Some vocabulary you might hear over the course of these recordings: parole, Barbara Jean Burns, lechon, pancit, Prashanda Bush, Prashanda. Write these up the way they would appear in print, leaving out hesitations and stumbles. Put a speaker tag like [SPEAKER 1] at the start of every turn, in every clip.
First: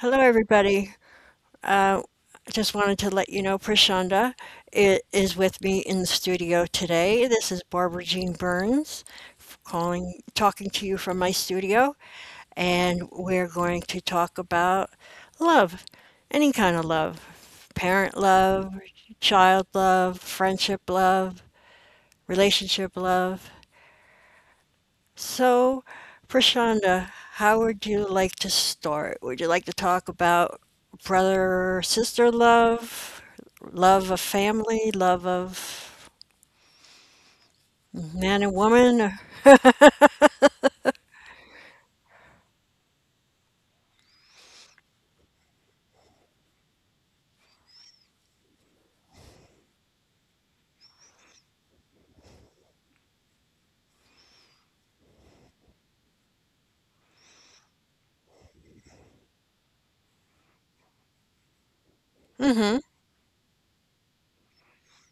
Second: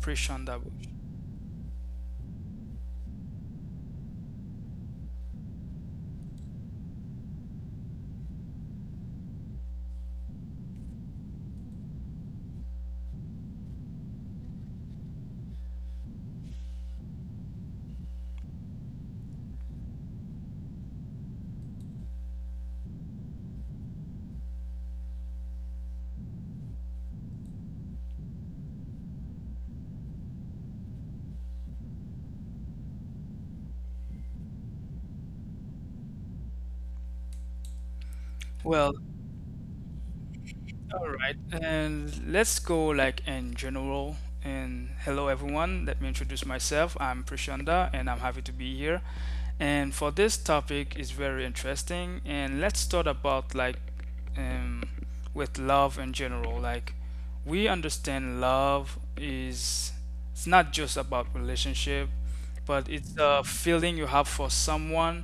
[SPEAKER 1] Hello,
[SPEAKER 2] Prashanda Bush.
[SPEAKER 1] everybody. Uh, I just wanted to let you know Prashanda is with me in the studio today. This is Barbara Jean Burns calling, talking to you from my studio, and we're going to talk about love, any kind of love, parent love, child love, friendship love, relationship love. So, Prashanda, how would you like to start? Would you like to talk about brother sister love, love of family, love of man and
[SPEAKER 2] Well,
[SPEAKER 1] woman?
[SPEAKER 2] all right, and let's go like in general. And hello, everyone. Let me introduce myself. I'm Prashanda, and I'm happy to be here. And for this topic is very interesting. And let's start about like um, with love in general. Like we understand love is it's not just about relationship, but
[SPEAKER 1] Mm-hmm.
[SPEAKER 2] it's a feeling you have for someone.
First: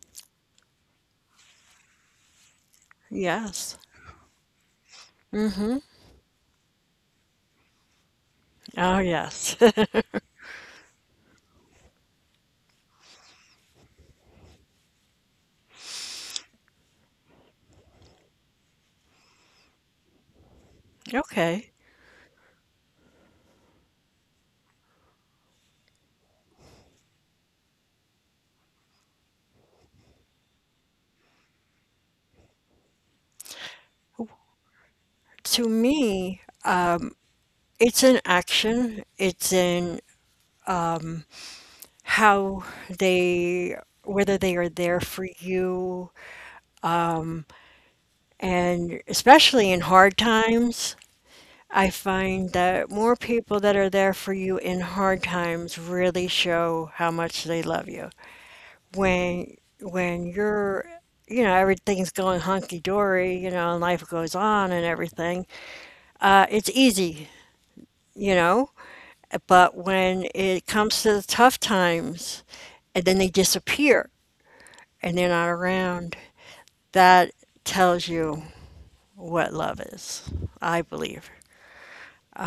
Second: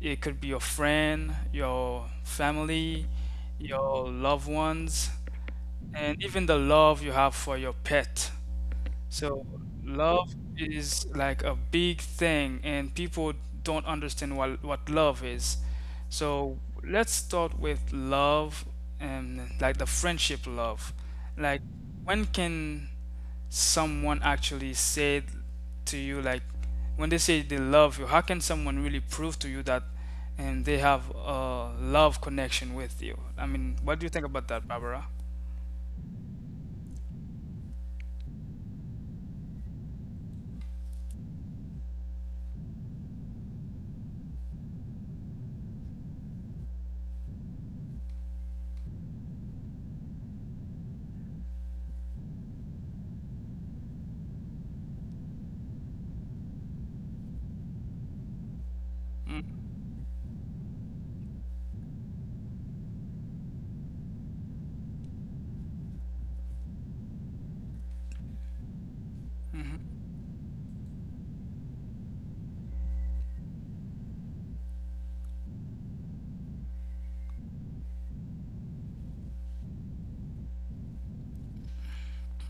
[SPEAKER 2] It could be your friend, your family,
[SPEAKER 1] Yes.
[SPEAKER 2] your loved ones,
[SPEAKER 1] Mm-hmm.
[SPEAKER 2] and even the love you have for your pet.
[SPEAKER 1] Oh,
[SPEAKER 2] So,
[SPEAKER 1] yes.
[SPEAKER 2] love is like a big thing, and people don't understand what love is. So, let's start with love and like the friendship love. Like,
[SPEAKER 1] Okay.
[SPEAKER 2] when can someone actually said to you like when they say they love you, how can someone really prove to you that and they have a love connection with you? I mean, what do you think about that, Barbara?
[SPEAKER 1] To me, it's in action. It's in how they, whether they are there for you, and especially in hard times I find that more people that are there for you in hard times really show how much they love you. When
[SPEAKER 2] Mm.
[SPEAKER 1] when you're, you know, everything's going hunky dory, you know, and life goes on and everything, it's easy, you know. But
[SPEAKER 2] Mhm.
[SPEAKER 1] when it comes to the tough times, and then they disappear and they're not around, that tells you what love is, I believe.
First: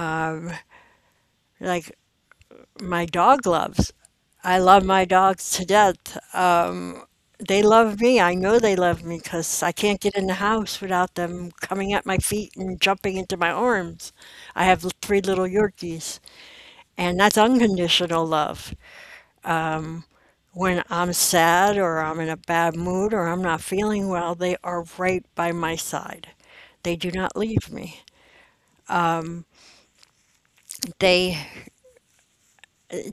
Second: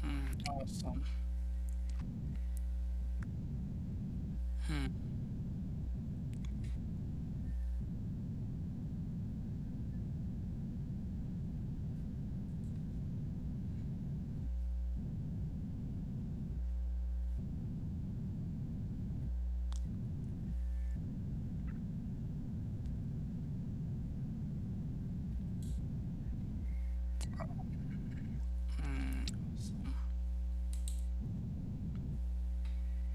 [SPEAKER 2] Mm, awesome.
[SPEAKER 1] Like my dog loves. I love my
[SPEAKER 2] Hmm.
[SPEAKER 1] dogs to death. They love me. I know they love me because I can't get in the house without them coming at my feet and jumping into my arms. I have three little Yorkies, and that's unconditional love. When I'm sad or I'm in a bad mood or I'm not feeling well, they are right by my side. They do not leave me. They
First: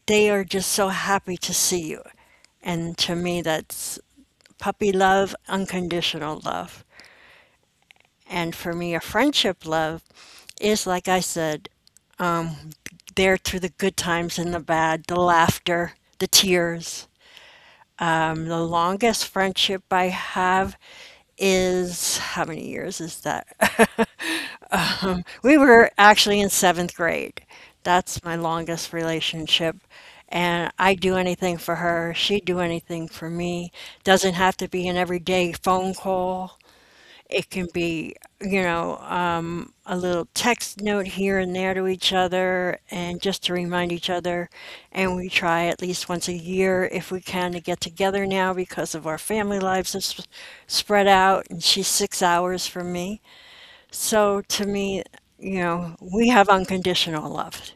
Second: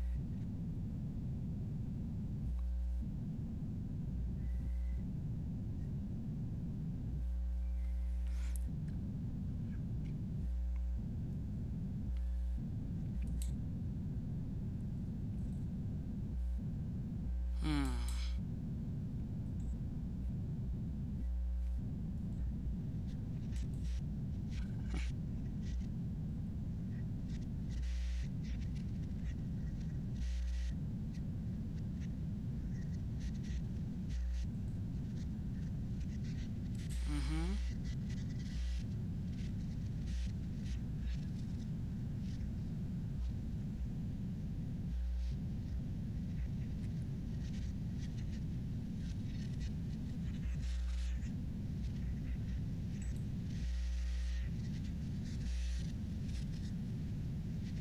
[SPEAKER 1] they are just so happy to see you. And to me that's puppy love, unconditional love. And for me, a friendship love is, like I said, there through the good times and the bad, the laughter, the tears. The longest friendship I have is how many years is that? We were actually in seventh grade. That's my longest relationship. And I do anything for her. She'd do anything for me. Doesn't have to be an everyday phone call. It can
[SPEAKER 2] Mhm.
[SPEAKER 1] be, you know, a little text note here and there to each other and just to remind each other. And we try at least once a year if we can to get together now because of our family lives have spread out and she's six hours from me. So to me, you know, we have unconditional love.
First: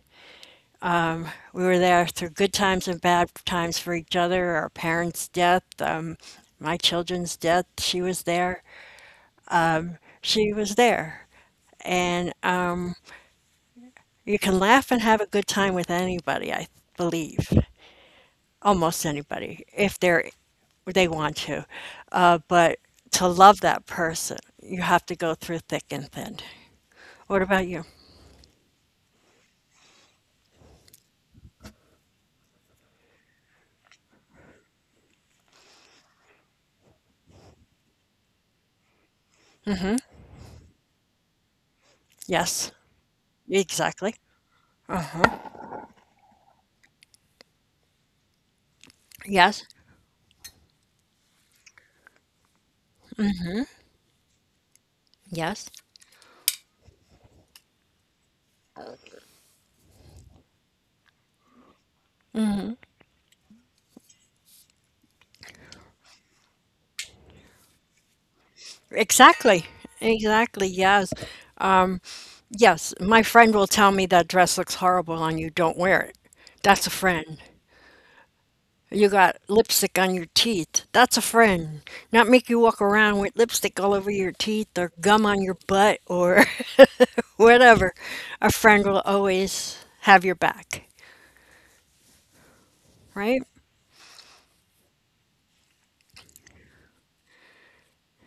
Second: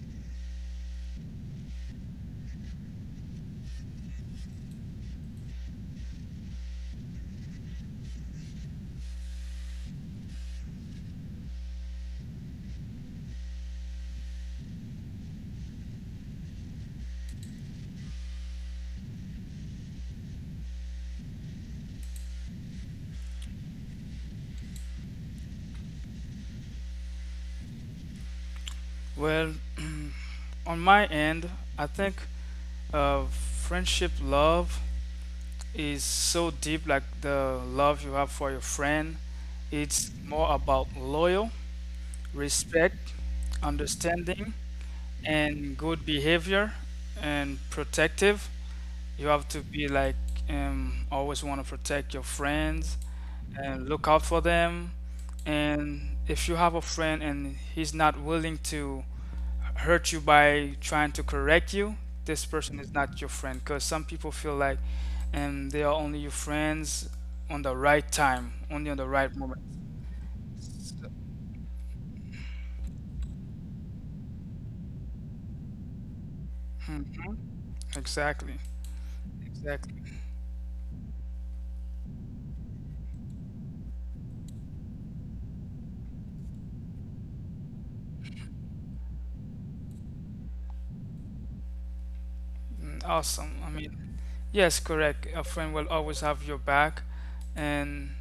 [SPEAKER 1] We were there through good times and bad times for each other, our parents' death, my children's death. She was there. She was there. And you can laugh and have a good time with anybody, I believe, almost anybody, if they want to. But to love that person, you have to go through thick and thin. What about you?
[SPEAKER 2] Well, on my end, I think friendship love is so deep. Like the love you have for your friend, it's more about loyal,
[SPEAKER 1] Yes,
[SPEAKER 2] respect,
[SPEAKER 1] exactly.
[SPEAKER 2] understanding, and good behavior, and protective. You have
[SPEAKER 1] Yes,
[SPEAKER 2] to be like always want to protect your friends and look out for them.
[SPEAKER 1] yes,
[SPEAKER 2] And if you have a friend and he's not willing to hurt you by trying to correct you, this person is not your friend. Because some people feel like they are only your friends on the right time, only on the right
[SPEAKER 1] exactly.
[SPEAKER 2] moment.
[SPEAKER 1] Exactly, yes. Yes, my friend will tell me that dress looks horrible on you, don't wear it. That's a friend.
[SPEAKER 2] Hmm. Exactly.
[SPEAKER 1] You got lipstick
[SPEAKER 2] Exactly.
[SPEAKER 1] on your teeth. That's a friend. Not make you walk around with lipstick all over your teeth or gum on your butt or whatever. A friend will always have your back,
[SPEAKER 2] Mm,
[SPEAKER 1] right?
[SPEAKER 2] awesome. I mean, yes, correct. A friend will always have your back, and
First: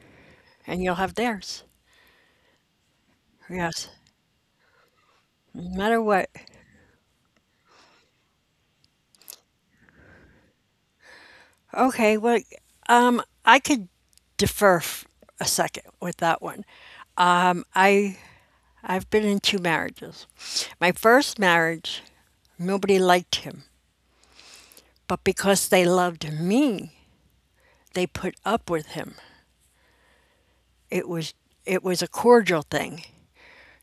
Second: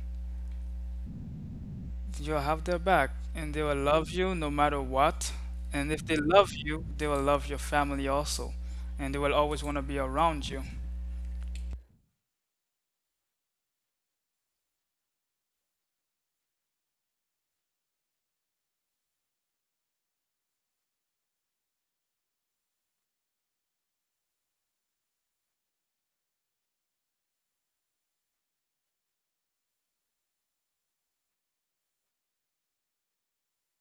[SPEAKER 1] And you'll have theirs.
[SPEAKER 2] you'll have their back, and they will
[SPEAKER 1] Yes,
[SPEAKER 2] love you no matter what.
[SPEAKER 1] no
[SPEAKER 2] And
[SPEAKER 1] matter
[SPEAKER 2] if they
[SPEAKER 1] what.
[SPEAKER 2] love you, they will love your family also, and they will always want to be around you.
[SPEAKER 1] Okay, I could defer f- a second with that one. Um, I I've been in two marriages. My first marriage, nobody liked him, but because they loved me, they put up with him. It was it was a cordial thing.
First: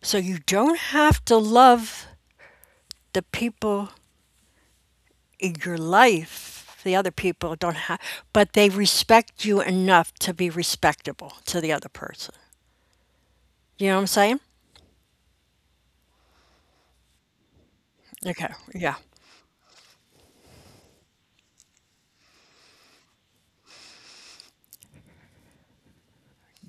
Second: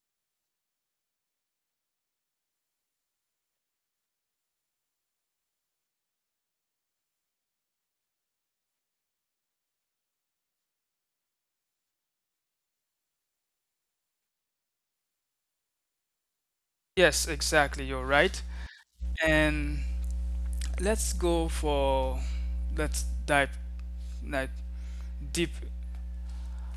[SPEAKER 1] So you don't have to love the people in your life. The other people don't have, but they respect you enough to be respectable to the other person. You know what I'm saying?
[SPEAKER 2] Yes, exactly. You're right.
[SPEAKER 1] Okay, yeah.
[SPEAKER 2] And let's go for let's dive like deep.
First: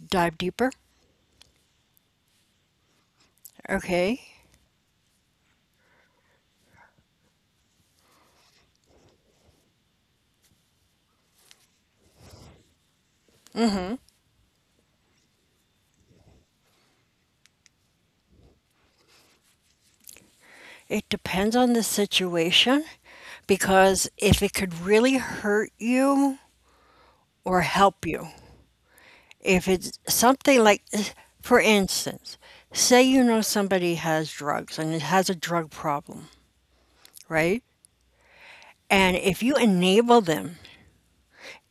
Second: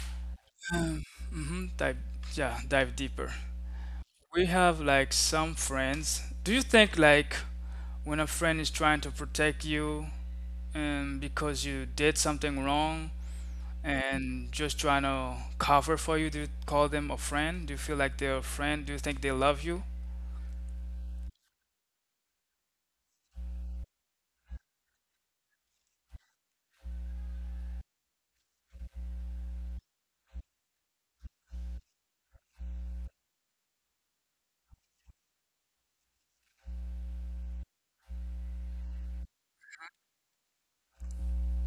[SPEAKER 1] Dive deeper.
[SPEAKER 2] Mm-hmm, dive deeper.
[SPEAKER 1] Okay.
[SPEAKER 2] We have like some friends. Do you think like when a friend is trying to protect you and because you did something wrong and just trying to cover for you? Do you call them a friend? Do you feel like they're a friend? Do you think they love you?
[SPEAKER 1] It depends on the situation because if it could really hurt you or help you, if it's something like, for instance, say you know somebody has drugs and it has a drug problem, right? And if you enable them,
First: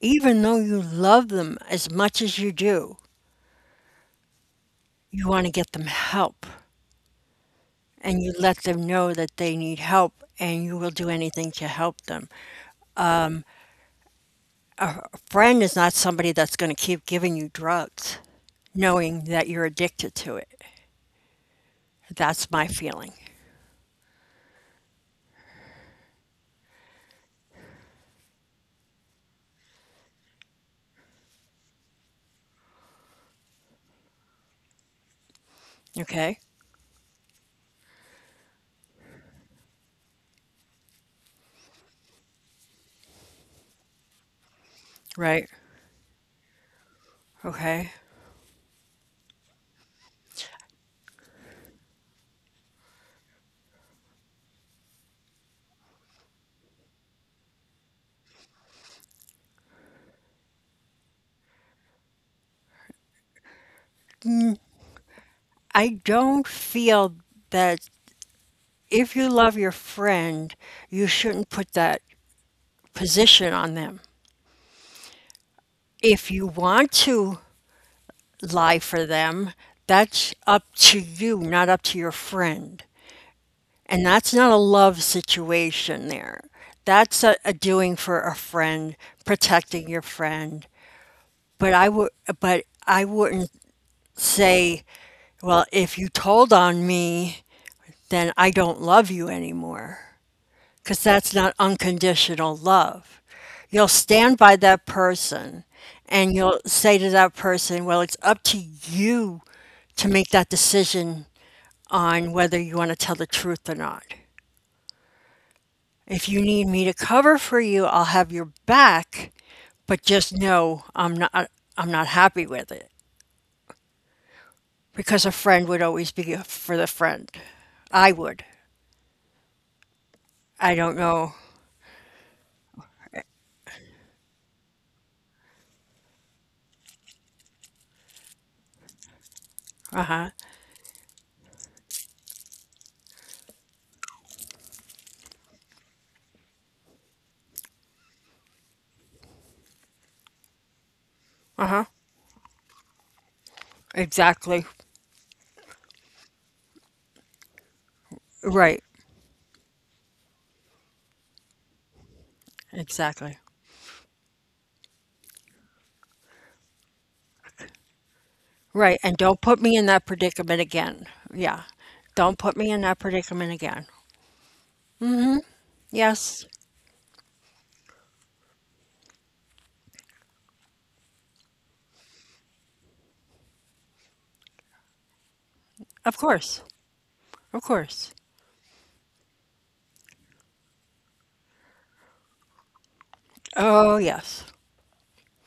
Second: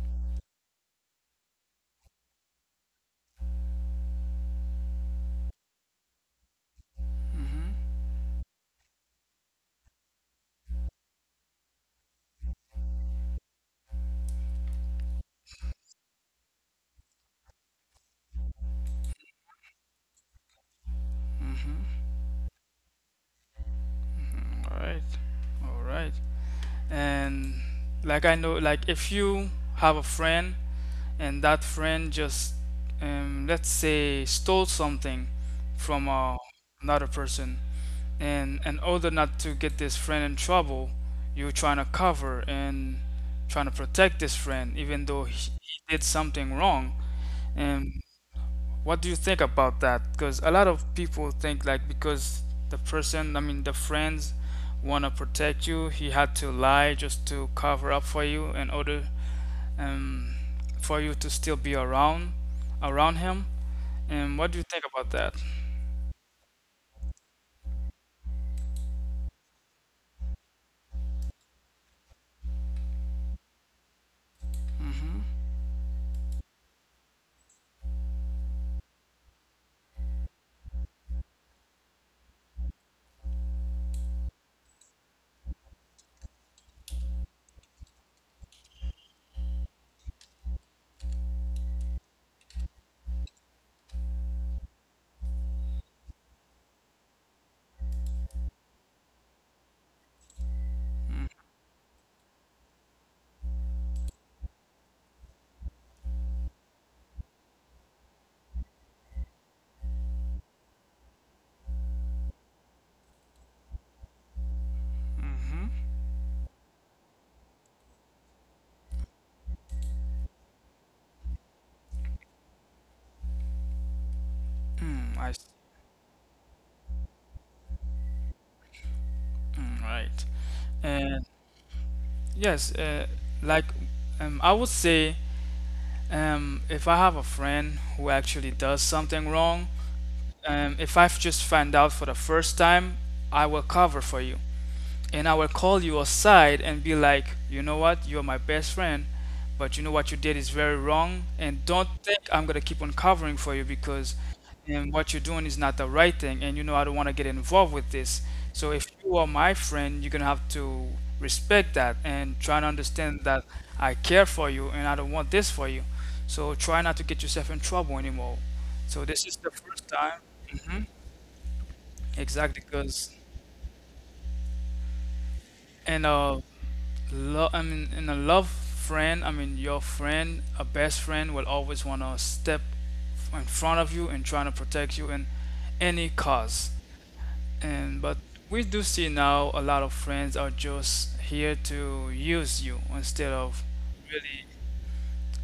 [SPEAKER 1] even though you love them as much as you do, you want to get them help and you let them know that they need help and you will do anything to help them. A friend is not somebody that's going to keep giving you drugs knowing that you're addicted to it. That's my feeling.
[SPEAKER 2] All right. All right. And like I know, like if you have a friend and let's say, stole something from
[SPEAKER 1] Okay?
[SPEAKER 2] another person, and in order not to get this friend in trouble, you're trying to cover and trying to protect this friend, even though he,
[SPEAKER 1] Right?
[SPEAKER 2] he did something wrong.
[SPEAKER 1] Okay.
[SPEAKER 2] And what do you think about that? Because a lot of people think like because the person, I mean the friends, want to protect you, he had to lie just to cover up for you in order um, for you to still be around him. And what do you think about that?
[SPEAKER 1] I don't feel that if you love your friend, you shouldn't put that position on them.
[SPEAKER 2] Mm-hmm.
[SPEAKER 1] If you want to lie for them, that's up to you, not up to your friend. And that's not a love situation there. That's a doing for a friend, protecting your friend. But I would but I wouldn't say, well, if you told on me, then I don't love you anymore, because
[SPEAKER 2] Mm-hmm.
[SPEAKER 1] that's not unconditional love. You'll stand by that person and you'll say to that person, well, it's up to you to make that decision on whether you want to tell the truth or not.
[SPEAKER 2] Mm-hmm.
[SPEAKER 1] If you need me to cover for you, I'll have your back, but just know I'm not happy with it
[SPEAKER 2] Mm,
[SPEAKER 1] because a
[SPEAKER 2] I see.
[SPEAKER 1] friend would always be for the friend. I would.
[SPEAKER 2] Mm, right.
[SPEAKER 1] I don't
[SPEAKER 2] And
[SPEAKER 1] know.
[SPEAKER 2] yes, like I would say, if I have a friend who actually does something wrong,
[SPEAKER 1] Uh-huh.
[SPEAKER 2] if I've just found out for the first time, I will cover for you and I will call you aside and be like, you know what, you're my best friend, but you know what you did is very wrong, and
[SPEAKER 1] Uh-huh.
[SPEAKER 2] don't think I'm gonna keep on covering for you because
[SPEAKER 1] Exactly.
[SPEAKER 2] and what you're doing is not the right thing, and you know I don't want to get involved with this. So
[SPEAKER 1] Right.
[SPEAKER 2] if you are my friend, you're gonna have to respect that and try to understand
[SPEAKER 1] Exactly.
[SPEAKER 2] that I care for you and I don't want this for you. So try not to get yourself in trouble anymore.
[SPEAKER 1] Right,
[SPEAKER 2] So
[SPEAKER 1] and
[SPEAKER 2] this is
[SPEAKER 1] don't
[SPEAKER 2] the
[SPEAKER 1] put me in
[SPEAKER 2] first
[SPEAKER 1] that
[SPEAKER 2] time.
[SPEAKER 1] predicament
[SPEAKER 2] Hmm.
[SPEAKER 1] again. Yeah. Don't put
[SPEAKER 2] Exactly,
[SPEAKER 1] me in that
[SPEAKER 2] because
[SPEAKER 1] predicament again.
[SPEAKER 2] and
[SPEAKER 1] Yes,
[SPEAKER 2] love, I mean, in a love friend, I mean, your friend, a best friend will always want to step in front of you and trying to protect you in any
[SPEAKER 1] of course.
[SPEAKER 2] cause.
[SPEAKER 1] Of
[SPEAKER 2] And
[SPEAKER 1] course.
[SPEAKER 2] but we do see now a lot of friends are just here to use you instead of
[SPEAKER 1] Oh, yes.
[SPEAKER 2] really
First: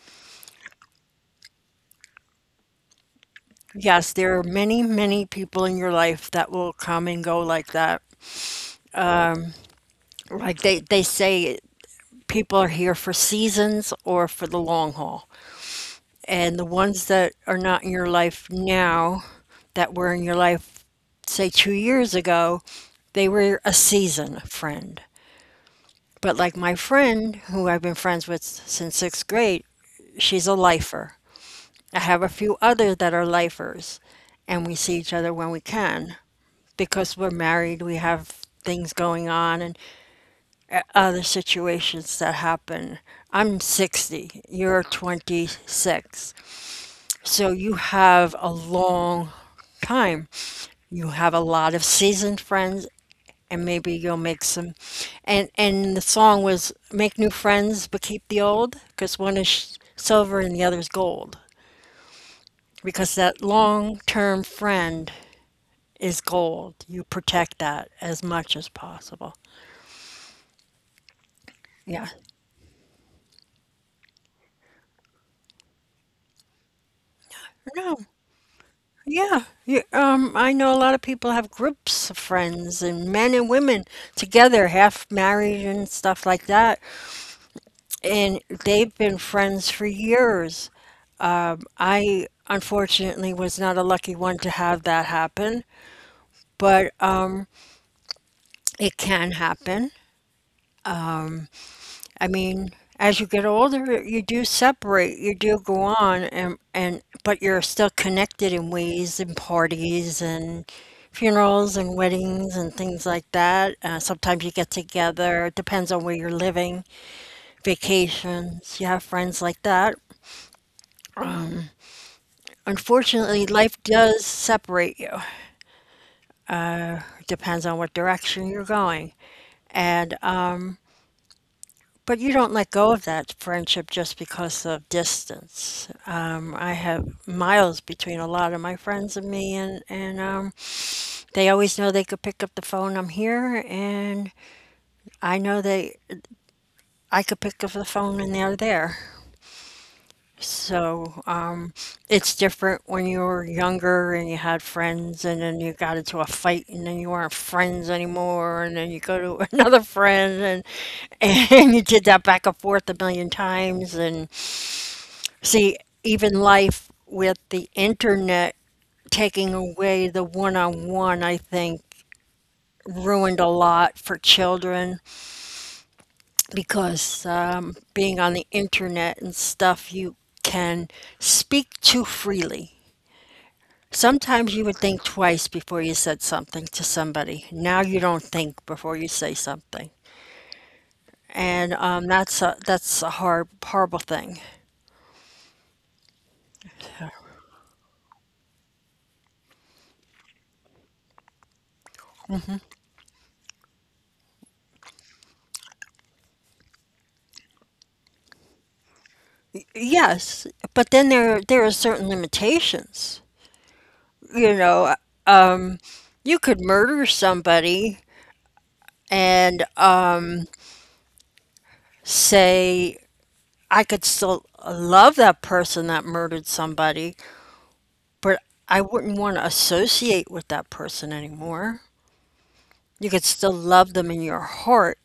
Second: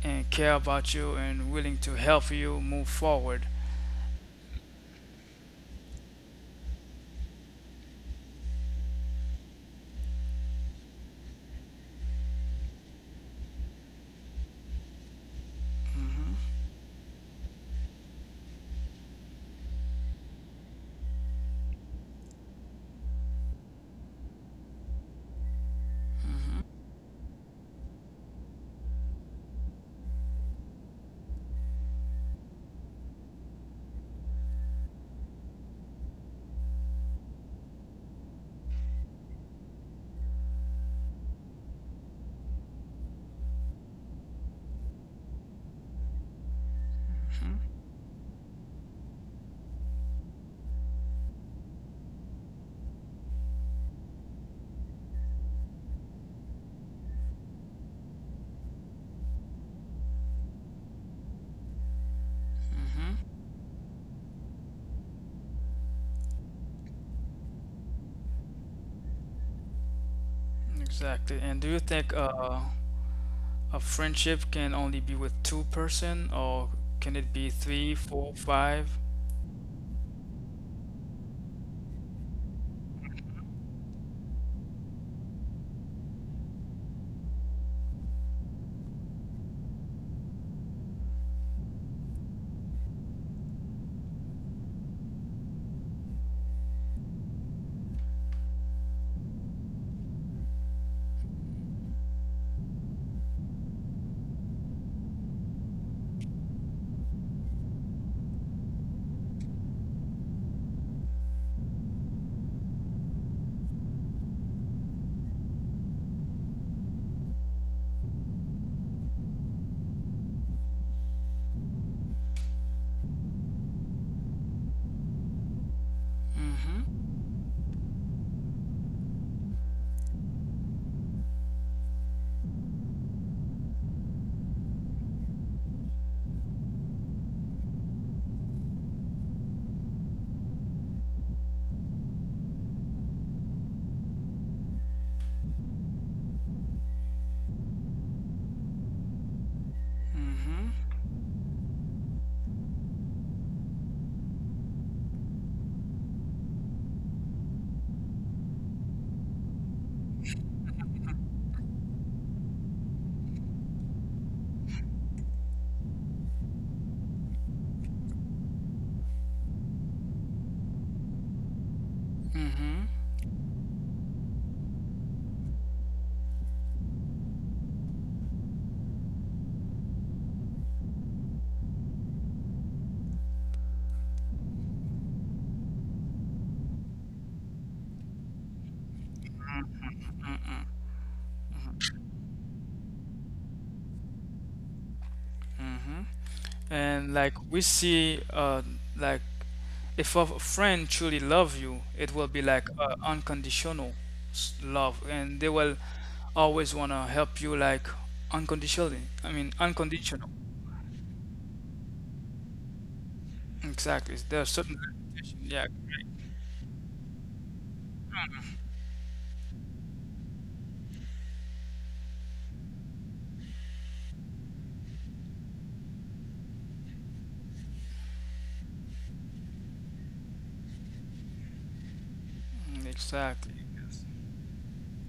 [SPEAKER 2] and care about you and willing to help you move forward.
[SPEAKER 1] Yes, there are many, many people in your life that will come and go like that. Like they say people are here for seasons or for the long haul. And
[SPEAKER 2] Hmm.
[SPEAKER 1] the ones that are not in your life now, that were in your life, say, two years ago, they were a season friend. But like my
[SPEAKER 2] Hmm.
[SPEAKER 1] friend, who I've been friends with since sixth grade, she's a lifer. I have a few others that are lifers, and we see each other when we can because we're married, we have things going on, and other situations that happen. I'm 60, you're 26. So you
[SPEAKER 2] Hmm.
[SPEAKER 1] have a long time. You have a lot of seasoned friends and maybe you'll make some and the song was make new friends but keep the old because one is silver and the other is gold, because
[SPEAKER 2] Hmm.
[SPEAKER 1] that long-term friend is gold. You protect that as much as possible.
[SPEAKER 2] Exactly. And do you
[SPEAKER 1] Yeah
[SPEAKER 2] think a friendship can only be with two person, or can it be three,
[SPEAKER 1] no
[SPEAKER 2] four, five?
[SPEAKER 1] Yeah, you, I know a lot of people have groups of friends and men and women together, half married and stuff like that, and they've been friends for years. I unfortunately was not a lucky one to have that happen, but it can happen. I mean, as you get older, you do separate, you do go on, and but you're still connected in ways and parties and funerals and weddings and things like that. Sometimes you get together, it depends on where you're living, vacations, you have friends like that. Unfortunately, life does separate you.
[SPEAKER 2] Mm-hmm.
[SPEAKER 1] It depends on what direction you're going. And but you don't let go of that friendship just because of distance. I have miles between a lot of my friends and me, and they always know they could pick up the phone. I'm here, and I know they I could pick up the phone, and they're there.
[SPEAKER 2] Mm-hmm.
[SPEAKER 1] So it's different when you were younger and you had friends, and then you got into a fight, and then you weren't friends anymore, and then you go to another friend, and and you did that back and forth a million times. And. See, even life with the internet taking away the one-on-one, I think,
[SPEAKER 2] Mm-hmm.
[SPEAKER 1] ruined a lot for children because being on the internet and stuff, you can speak too freely. Sometimes you would think twice before you said something to somebody. Now you don't think before you say something. And that's a hard, horrible thing.
[SPEAKER 2] Mm-hmm. And like we see like if a friend truly love you, it will be like unconditional love and they will always want to help you like unconditionally. I mean unconditional.
[SPEAKER 1] Yes, but then there are certain limitations.
[SPEAKER 2] Exactly. There are
[SPEAKER 1] You
[SPEAKER 2] certain
[SPEAKER 1] know,
[SPEAKER 2] yeah.
[SPEAKER 1] you could murder somebody and say, I could still love that person that murdered somebody, but I wouldn't want to associate with that person anymore.
[SPEAKER 2] Mm,
[SPEAKER 1] You could
[SPEAKER 2] exactly.
[SPEAKER 1] still love them in your heart,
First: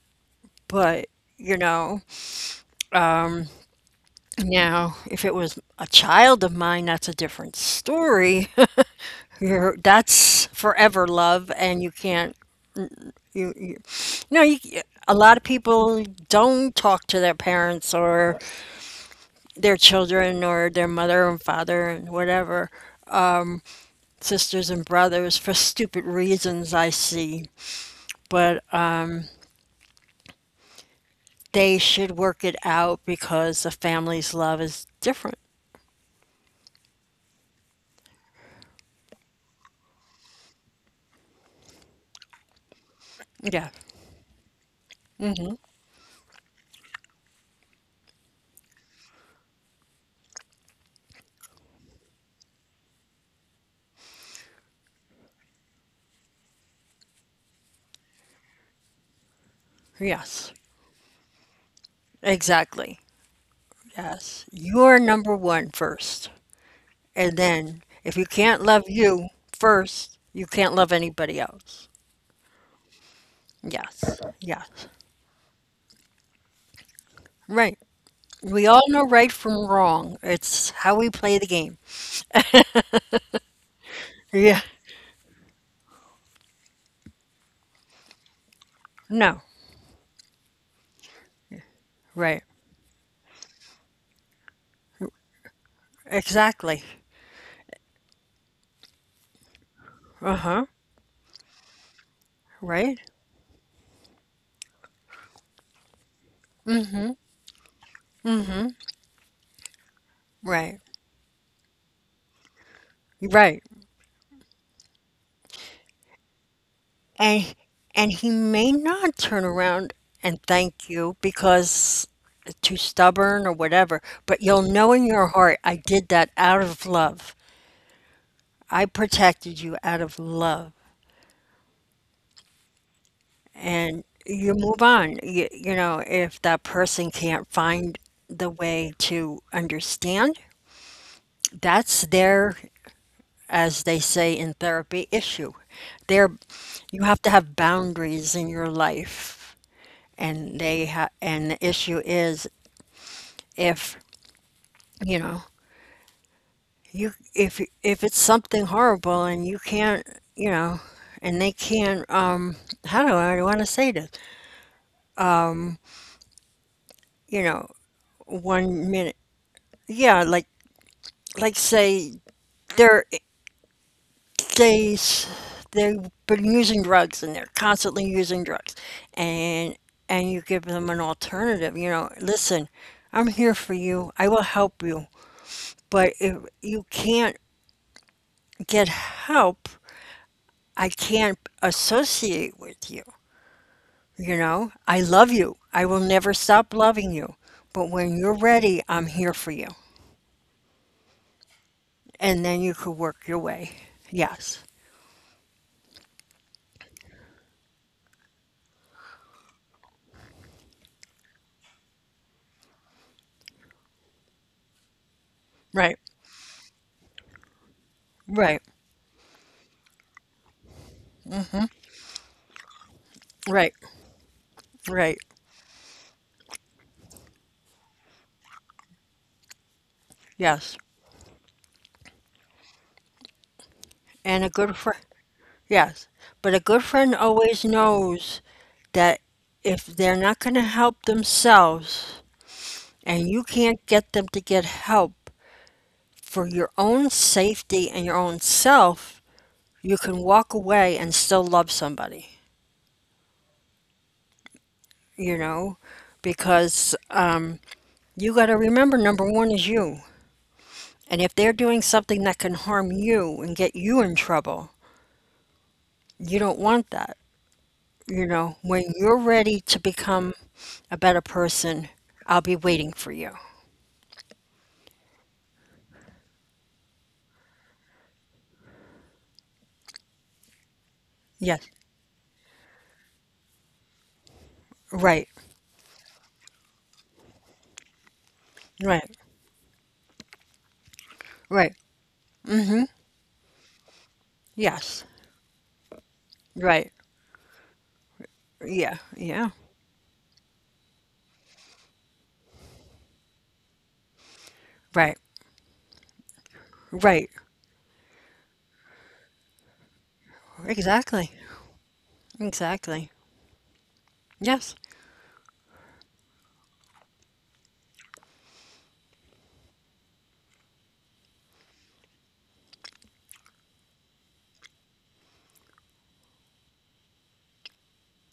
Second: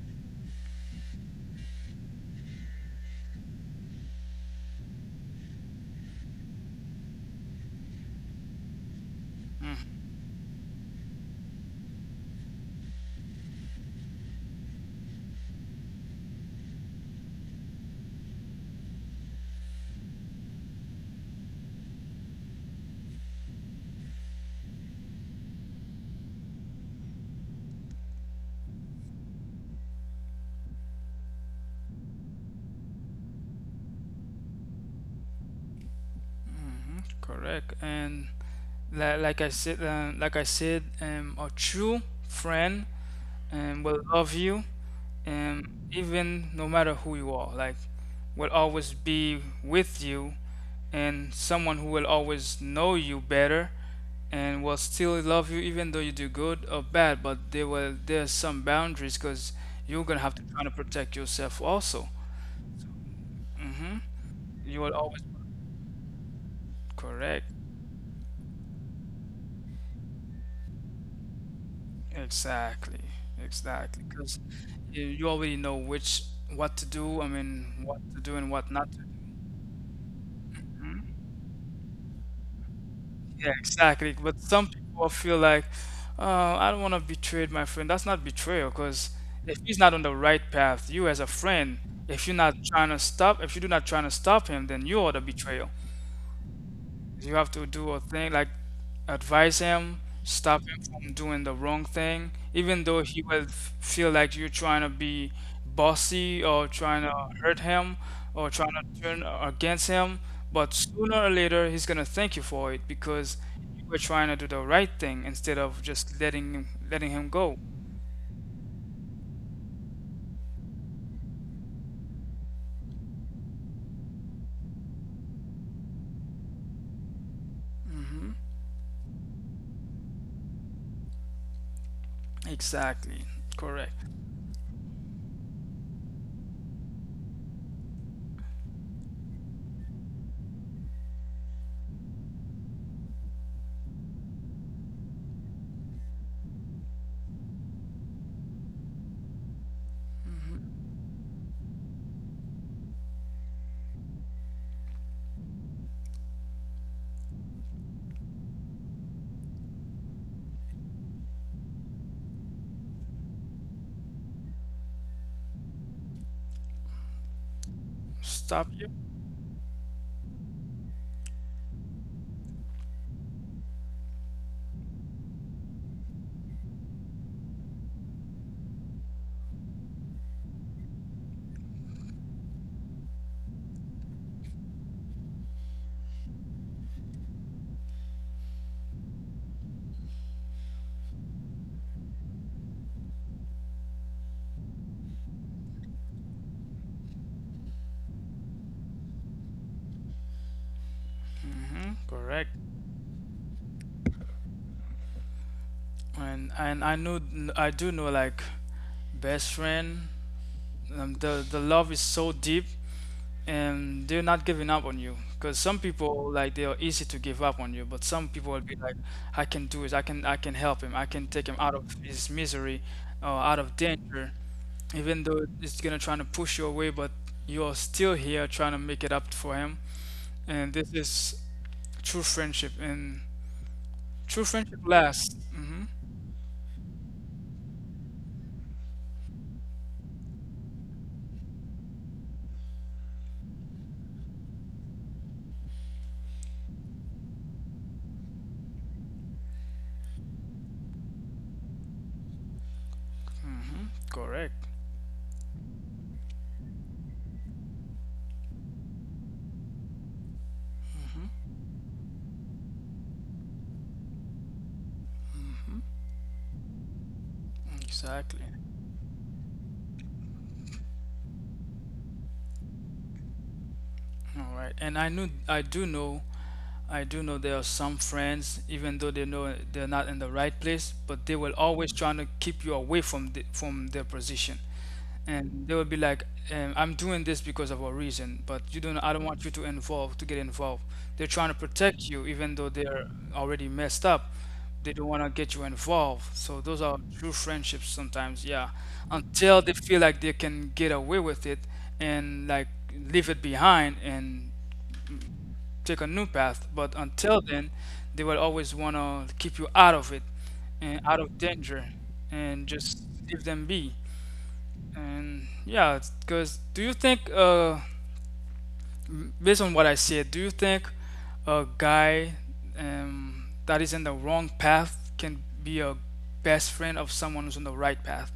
[SPEAKER 1] but you know, now if it was a child of mine, that's a different story. You're,
[SPEAKER 2] Mhm.
[SPEAKER 1] that's forever love, and you can't you, you you know you a lot of people don't talk to their parents or their children or their mother and father and whatever, sisters and brothers, for stupid reasons I see. But they should work it out because a family's love is different.
[SPEAKER 2] Correct. And like, like I said, a true friend,
[SPEAKER 1] Yeah.
[SPEAKER 2] will love you,
[SPEAKER 1] Hmm.
[SPEAKER 2] um, even no matter who you are. Like, will always be with you, and someone who will always know you better, and will still love you even though you do good or bad. But there's some boundaries because you're gonna have to
[SPEAKER 1] Yes.
[SPEAKER 2] try to protect yourself also.
[SPEAKER 1] Exactly.
[SPEAKER 2] Hmm.
[SPEAKER 1] Yes.
[SPEAKER 2] You
[SPEAKER 1] You're
[SPEAKER 2] will always
[SPEAKER 1] number one first. And
[SPEAKER 2] correct.
[SPEAKER 1] then if you can't love you first, you can't love anybody else.
[SPEAKER 2] Exactly, exactly.
[SPEAKER 1] Yes.
[SPEAKER 2] Because
[SPEAKER 1] Yes.
[SPEAKER 2] you already know which what to do. I mean,
[SPEAKER 1] Right.
[SPEAKER 2] what to do and
[SPEAKER 1] We
[SPEAKER 2] what
[SPEAKER 1] all
[SPEAKER 2] not to
[SPEAKER 1] know
[SPEAKER 2] do.
[SPEAKER 1] right from wrong. It's how we play the game.
[SPEAKER 2] Yeah, exactly. But
[SPEAKER 1] Yeah.
[SPEAKER 2] some people feel like, oh, I don't want to betray my friend. That's not betrayal, because
[SPEAKER 1] No.
[SPEAKER 2] if he's not on the right path, you as a friend,
[SPEAKER 1] Right.
[SPEAKER 2] if you're not trying to stop him, then you are the betrayal.
[SPEAKER 1] Exactly.
[SPEAKER 2] You have to do a thing like advise him,
[SPEAKER 1] Uh-huh.
[SPEAKER 2] stop him from doing the wrong thing, even
[SPEAKER 1] Right?
[SPEAKER 2] though he will feel like you're trying to be bossy or trying to hurt him or trying to turn against him.
[SPEAKER 1] Right.
[SPEAKER 2] But sooner or later, he's gonna thank you for it because
[SPEAKER 1] Right.
[SPEAKER 2] you were trying to do the right thing instead of just letting him
[SPEAKER 1] And
[SPEAKER 2] go.
[SPEAKER 1] and he may not turn around and thank you because too stubborn or whatever, but you'll know in your heart, I did that out of love. I protected you out of love.
[SPEAKER 2] Exactly, correct.
[SPEAKER 1] And you move on. You know, if that person can't find the way to understand, that's their as they say in therapy, issue. There, you have to have boundaries in your life, and and the issue is if you know you if it's something horrible and you can't, you know and they can't, how do I want to say this, you know
[SPEAKER 2] Stop
[SPEAKER 1] one
[SPEAKER 2] you.
[SPEAKER 1] minute. Yeah, like say there. They they've been using drugs and they're constantly using drugs, and and you give them an alternative. You know, listen, I'm here for you, I will help you, but if you can't get help, I can't associate with you. You know, I love you, I will never stop loving you, but when you're ready, I'm here for you,
[SPEAKER 2] Hmm.
[SPEAKER 1] and
[SPEAKER 2] Correct.
[SPEAKER 1] then you could work your way. Yes.
[SPEAKER 2] And I know I do know like best friend. The love is so deep and they're not giving up on you because some
[SPEAKER 1] Right,
[SPEAKER 2] people like they are easy to give up on you, but some people will
[SPEAKER 1] right.
[SPEAKER 2] be like I can help him, I can take him out of his misery or out of
[SPEAKER 1] Right,
[SPEAKER 2] danger.
[SPEAKER 1] right.
[SPEAKER 2] Even though it's gonna try to push you away, but you're still here trying to make it up for him, and
[SPEAKER 1] Yes.
[SPEAKER 2] this is true friendship, and true
[SPEAKER 1] And a good
[SPEAKER 2] friendship
[SPEAKER 1] friend.
[SPEAKER 2] lasts. Hmm.
[SPEAKER 1] Yes, but a good friend always knows that if they're not going to help themselves and you can't get them to get help, for your own safety and your own self, you can walk away and still love somebody.
[SPEAKER 2] Hmm. Correct.
[SPEAKER 1] You know, because you got to remember number one is you. And if they're doing something that can harm you and get you in trouble, you don't want that. You
[SPEAKER 2] Exactly.
[SPEAKER 1] know, when you're ready to become a better person, I'll be waiting for you.
[SPEAKER 2] all right and I knew I do know. I do know there are some friends, even though they know they're not in the right place, but they will
[SPEAKER 1] Yes.
[SPEAKER 2] always trying to keep you away from from their position.
[SPEAKER 1] Right.
[SPEAKER 2] And they will be like, "I'm doing this because of a reason, but you don't. I
[SPEAKER 1] Right.
[SPEAKER 2] don't want you to involve to get involved." They're trying to
[SPEAKER 1] Right.
[SPEAKER 2] protect you, even though
[SPEAKER 1] Mm-hmm.
[SPEAKER 2] they're already messed up. They
[SPEAKER 1] Yes.
[SPEAKER 2] don't want to get you involved. So those
[SPEAKER 1] Right.
[SPEAKER 2] are true friendships sometimes. Yeah,
[SPEAKER 1] Yeah. Yeah.
[SPEAKER 2] until they feel like they can get away with it and like leave it behind and
[SPEAKER 1] Right.
[SPEAKER 2] take a new path. But
[SPEAKER 1] Right.
[SPEAKER 2] until then, they will always want to keep you out of it and out
[SPEAKER 1] Exactly.
[SPEAKER 2] of danger and just
[SPEAKER 1] Exactly.
[SPEAKER 2] leave them be.
[SPEAKER 1] Yes.
[SPEAKER 2] And yeah, because do you think, based on what I said, do you think a guy that is in the wrong path can be a best friend of someone who's on the right path?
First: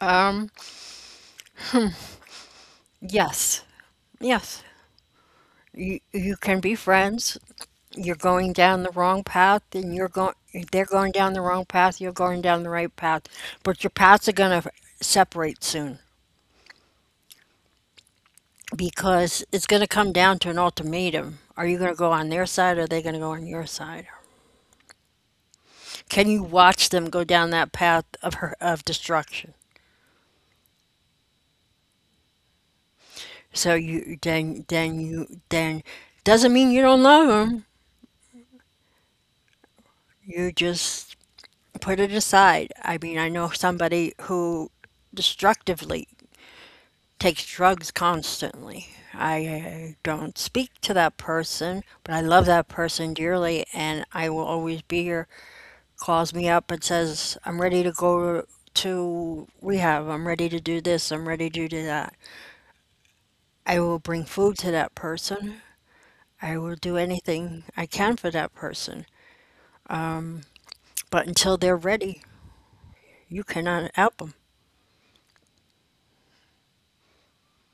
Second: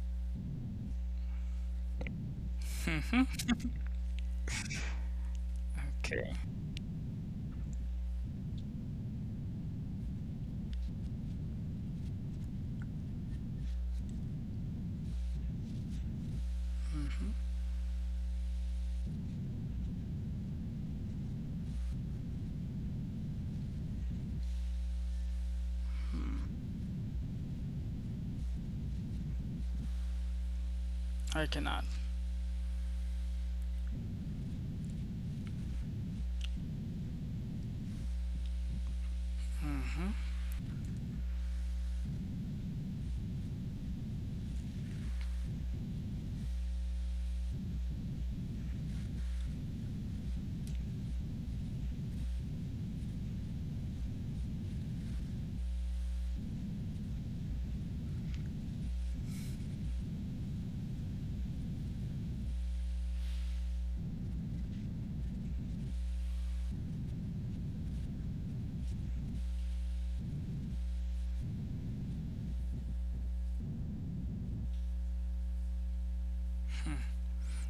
[SPEAKER 1] Um, yes. Yes. You
[SPEAKER 2] Okay,
[SPEAKER 1] you can be friends. You're going down the wrong path and you're going They're going down the wrong path, you're going down the right path, but your paths are going to separate soon, because it's going to come down to an ultimatum. Are you going to go on their side or are they going to go on your side? Can you watch them go down that path of of destruction?
[SPEAKER 2] I cannot.
[SPEAKER 1] So you then you then doesn't mean you don't love them.
[SPEAKER 2] Hmm.
[SPEAKER 1] You just put it aside. I mean, I know somebody who destructively takes drugs constantly. I don't speak to that person, but I love that person dearly, and I will always be here. Calls me up and says, I'm ready to go to rehab. I'm ready to do this. I'm ready to do that. I will bring food to that person. I will do anything I can for that person. But until they're ready, you cannot help them.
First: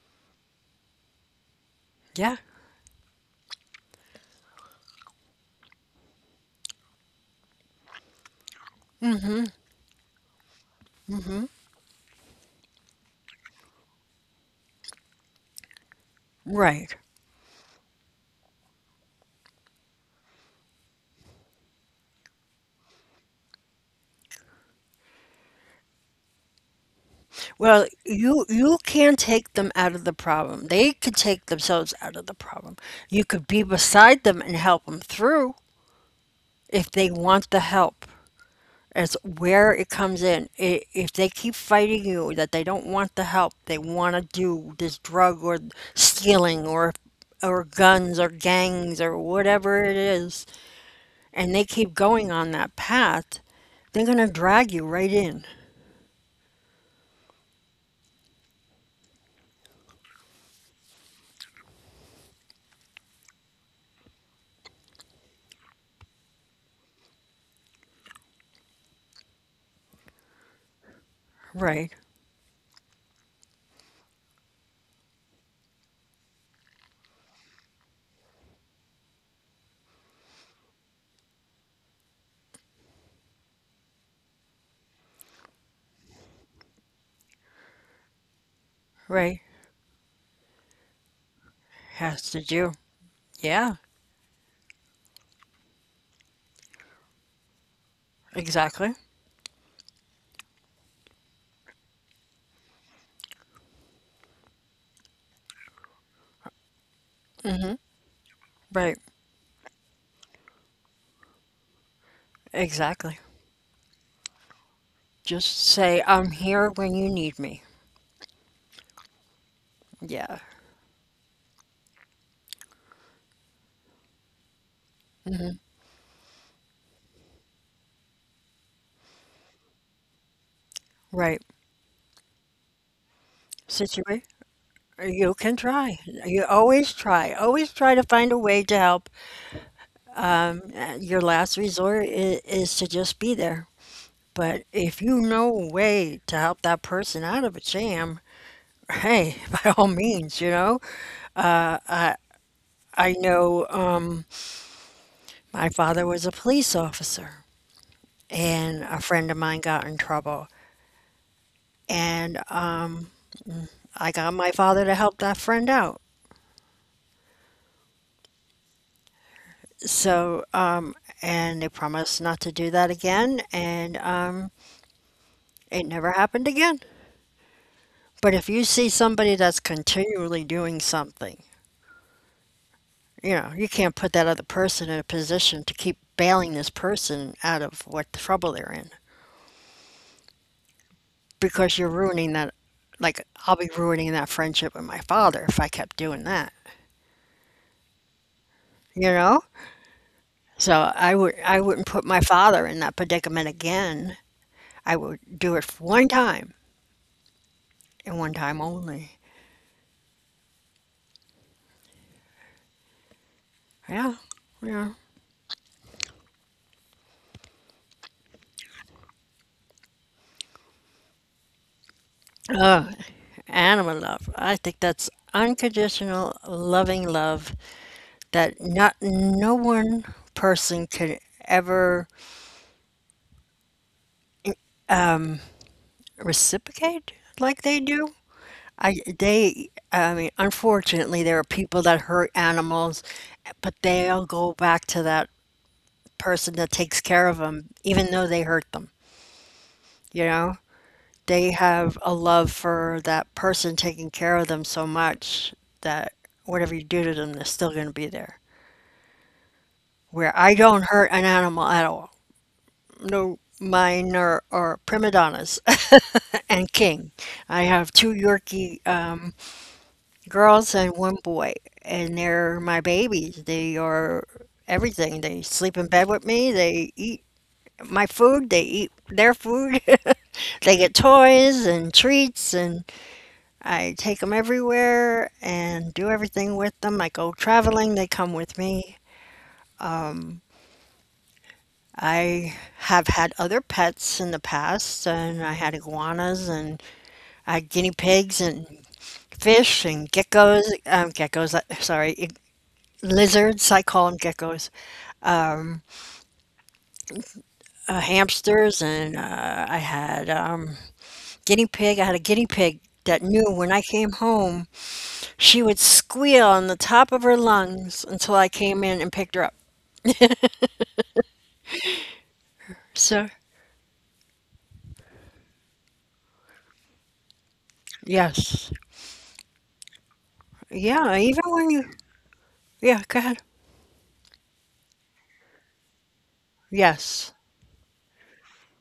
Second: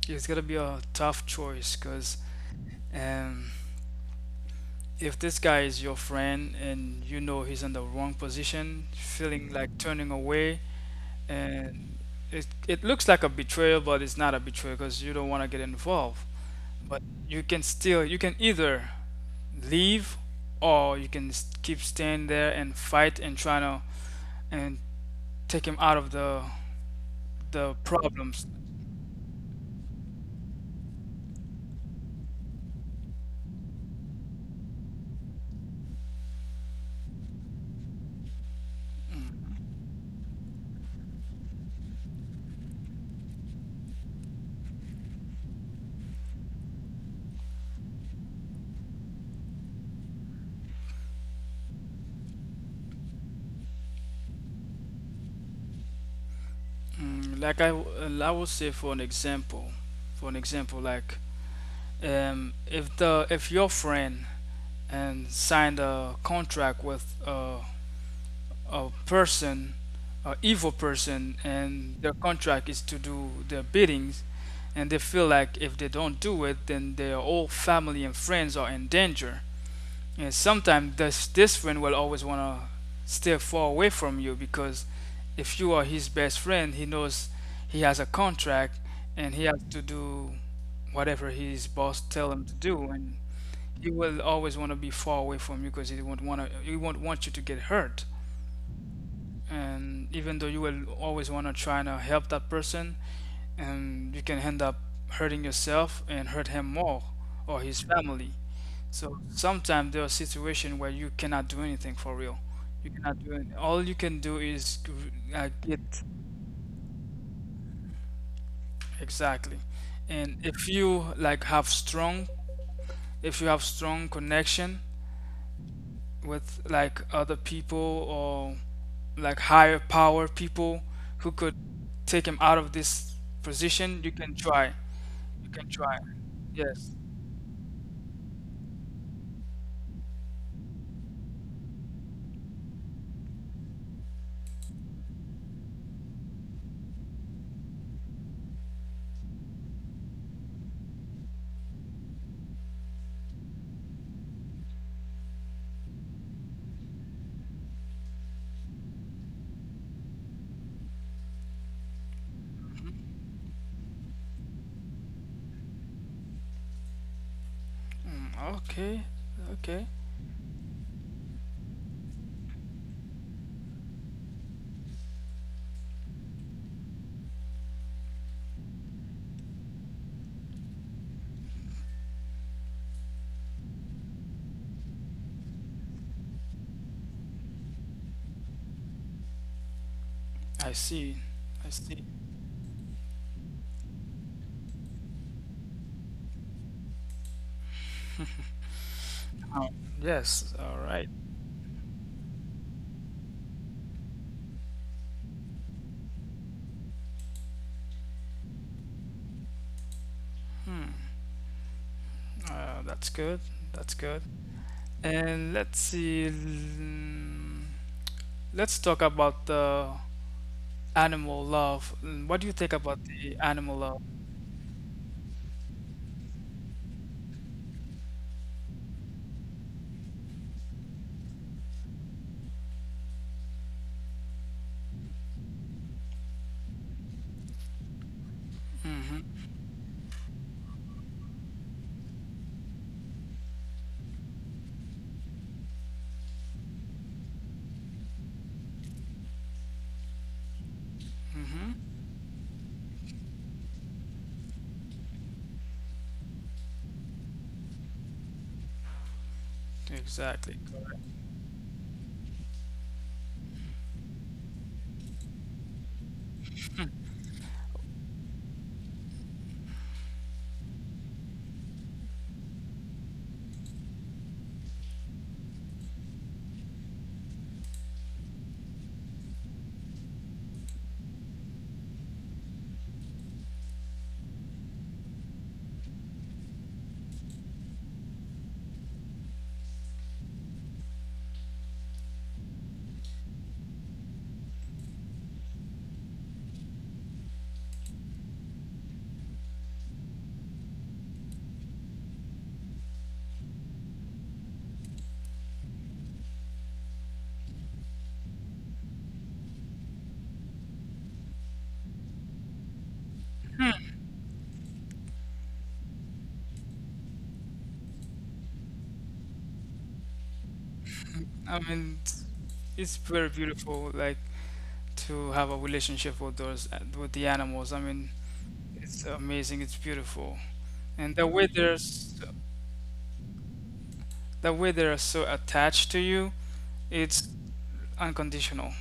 [SPEAKER 2] It's gonna be a tough choice because
[SPEAKER 1] Yeah,
[SPEAKER 2] um, if this guy is your friend and you know he's in the wrong position, feeling like turning away, and it looks like a betrayal, but it's not a betrayal because you don't want to get involved.
[SPEAKER 1] right.
[SPEAKER 2] But you can still, you can either leave, or you can keep staying there and fight and trying to and take him out of the
[SPEAKER 1] Well, you
[SPEAKER 2] problems.
[SPEAKER 1] you can take them out of the problem. They can take themselves out of the problem. You could be beside them and help them through if they want the help. As where it comes in. If they keep fighting you that they don't want the help, they want to do this drug or stealing or guns or gangs or whatever it is, and they keep going on that path, they're going to drag you right in.
[SPEAKER 2] Mm, like I would say for an example, like if the if your friend and signed a contract with a person, a evil person,
[SPEAKER 1] Right,
[SPEAKER 2] and their contract is to do their biddings. And they feel like if they don't do it, then their whole family and friends are in danger. And sometimes this friend will always want to stay far away from you because if you are his best friend, he knows he has a contract and
[SPEAKER 1] right.
[SPEAKER 2] he has to do whatever his boss tell
[SPEAKER 1] Has to
[SPEAKER 2] him to
[SPEAKER 1] do.
[SPEAKER 2] do. And
[SPEAKER 1] Yeah,
[SPEAKER 2] you will always want to be far away from you because you won't want to you won't want you to get hurt.
[SPEAKER 1] exactly.
[SPEAKER 2] And even though you will always want to try to help that person, and you can end up hurting yourself and hurt him more, or
[SPEAKER 1] Mhm.
[SPEAKER 2] his family.
[SPEAKER 1] Right,
[SPEAKER 2] So sometimes there are situations where you cannot do anything for real. You
[SPEAKER 1] exactly.
[SPEAKER 2] cannot do it. All you can do is
[SPEAKER 1] Just
[SPEAKER 2] get.
[SPEAKER 1] say, "I'm here when you need me."
[SPEAKER 2] Exactly. And
[SPEAKER 1] Yeah,
[SPEAKER 2] if you like have strong if you have strong connection with like other people, or like higher power people who
[SPEAKER 1] right.
[SPEAKER 2] could take him out of this position, you
[SPEAKER 1] Situa
[SPEAKER 2] can try.
[SPEAKER 1] You
[SPEAKER 2] You
[SPEAKER 1] can
[SPEAKER 2] can
[SPEAKER 1] try.
[SPEAKER 2] try.
[SPEAKER 1] You
[SPEAKER 2] Yes.
[SPEAKER 1] always try. Always try to find a way to help. Your last resort I is to just be there. But if you know a way to help that person out of a jam, hey, by all means, you know? I know, my father was a police officer, and a friend of mine got in trouble, and, I got my father to help that friend out.
[SPEAKER 2] Mm, okay. Okay.
[SPEAKER 1] So, and they promised not to do that again, and it never happened again. But if you see somebody that's continually doing something, you know, you can't put that other person in a position to keep bailing this person out of what trouble they're in,
[SPEAKER 2] I see. I
[SPEAKER 1] because you're
[SPEAKER 2] see.
[SPEAKER 1] ruining that. Like, I'll be ruining that friendship with my father if I kept doing that, you know?
[SPEAKER 2] Oh, yes. All
[SPEAKER 1] So
[SPEAKER 2] right.
[SPEAKER 1] I would I wouldn't put my father in that predicament again. I would do it one time and one time only.
[SPEAKER 2] Hmm. That's good. That's
[SPEAKER 1] Yeah,
[SPEAKER 2] good.
[SPEAKER 1] yeah.
[SPEAKER 2] And let's see. Let's talk about the animal love. What do you think
[SPEAKER 1] Oh,
[SPEAKER 2] about the animal
[SPEAKER 1] animal
[SPEAKER 2] love?
[SPEAKER 1] love. I think that's unconditional, loving love that not no one person could ever, um, reciprocate like they do.
[SPEAKER 2] Mm-hmm.
[SPEAKER 1] I mean, unfortunately, there are people that hurt animals, but they'll go back to that person that takes care of them, even though they hurt them. You know? They
[SPEAKER 2] Mm-hmm.
[SPEAKER 1] have a love for that person taking care of them so much that whatever you do to them, they're still going to be there. Where I
[SPEAKER 2] Exactly.
[SPEAKER 1] don't hurt an animal at all. No, mine are prima donnas and king. I have two Yorkie girls and one boy, and they're my babies. They are everything. They sleep in bed with me, they eat my food, they eat their food. They get toys and treats, and I take them everywhere and do everything with them. I go traveling, they come with me. I have had other pets in the past, and I had iguanas and I had guinea pigs and fish and geckos, sorry, lizards, I call them geckos, hamsters, and I had guinea pig. I had a guinea pig that knew when I came home, she would squeal on the top of her lungs until I came in and picked her up.
[SPEAKER 2] I mean, it's
[SPEAKER 1] So,
[SPEAKER 2] very beautiful, like to have a relationship with those with the animals. I mean,
[SPEAKER 1] yes.
[SPEAKER 2] it's amazing. It's beautiful, and
[SPEAKER 1] Yeah,
[SPEAKER 2] the
[SPEAKER 1] even
[SPEAKER 2] way
[SPEAKER 1] when you, yeah, go ahead.
[SPEAKER 2] the way they're so attached to you, it's
[SPEAKER 1] Yes,
[SPEAKER 2] unconditional.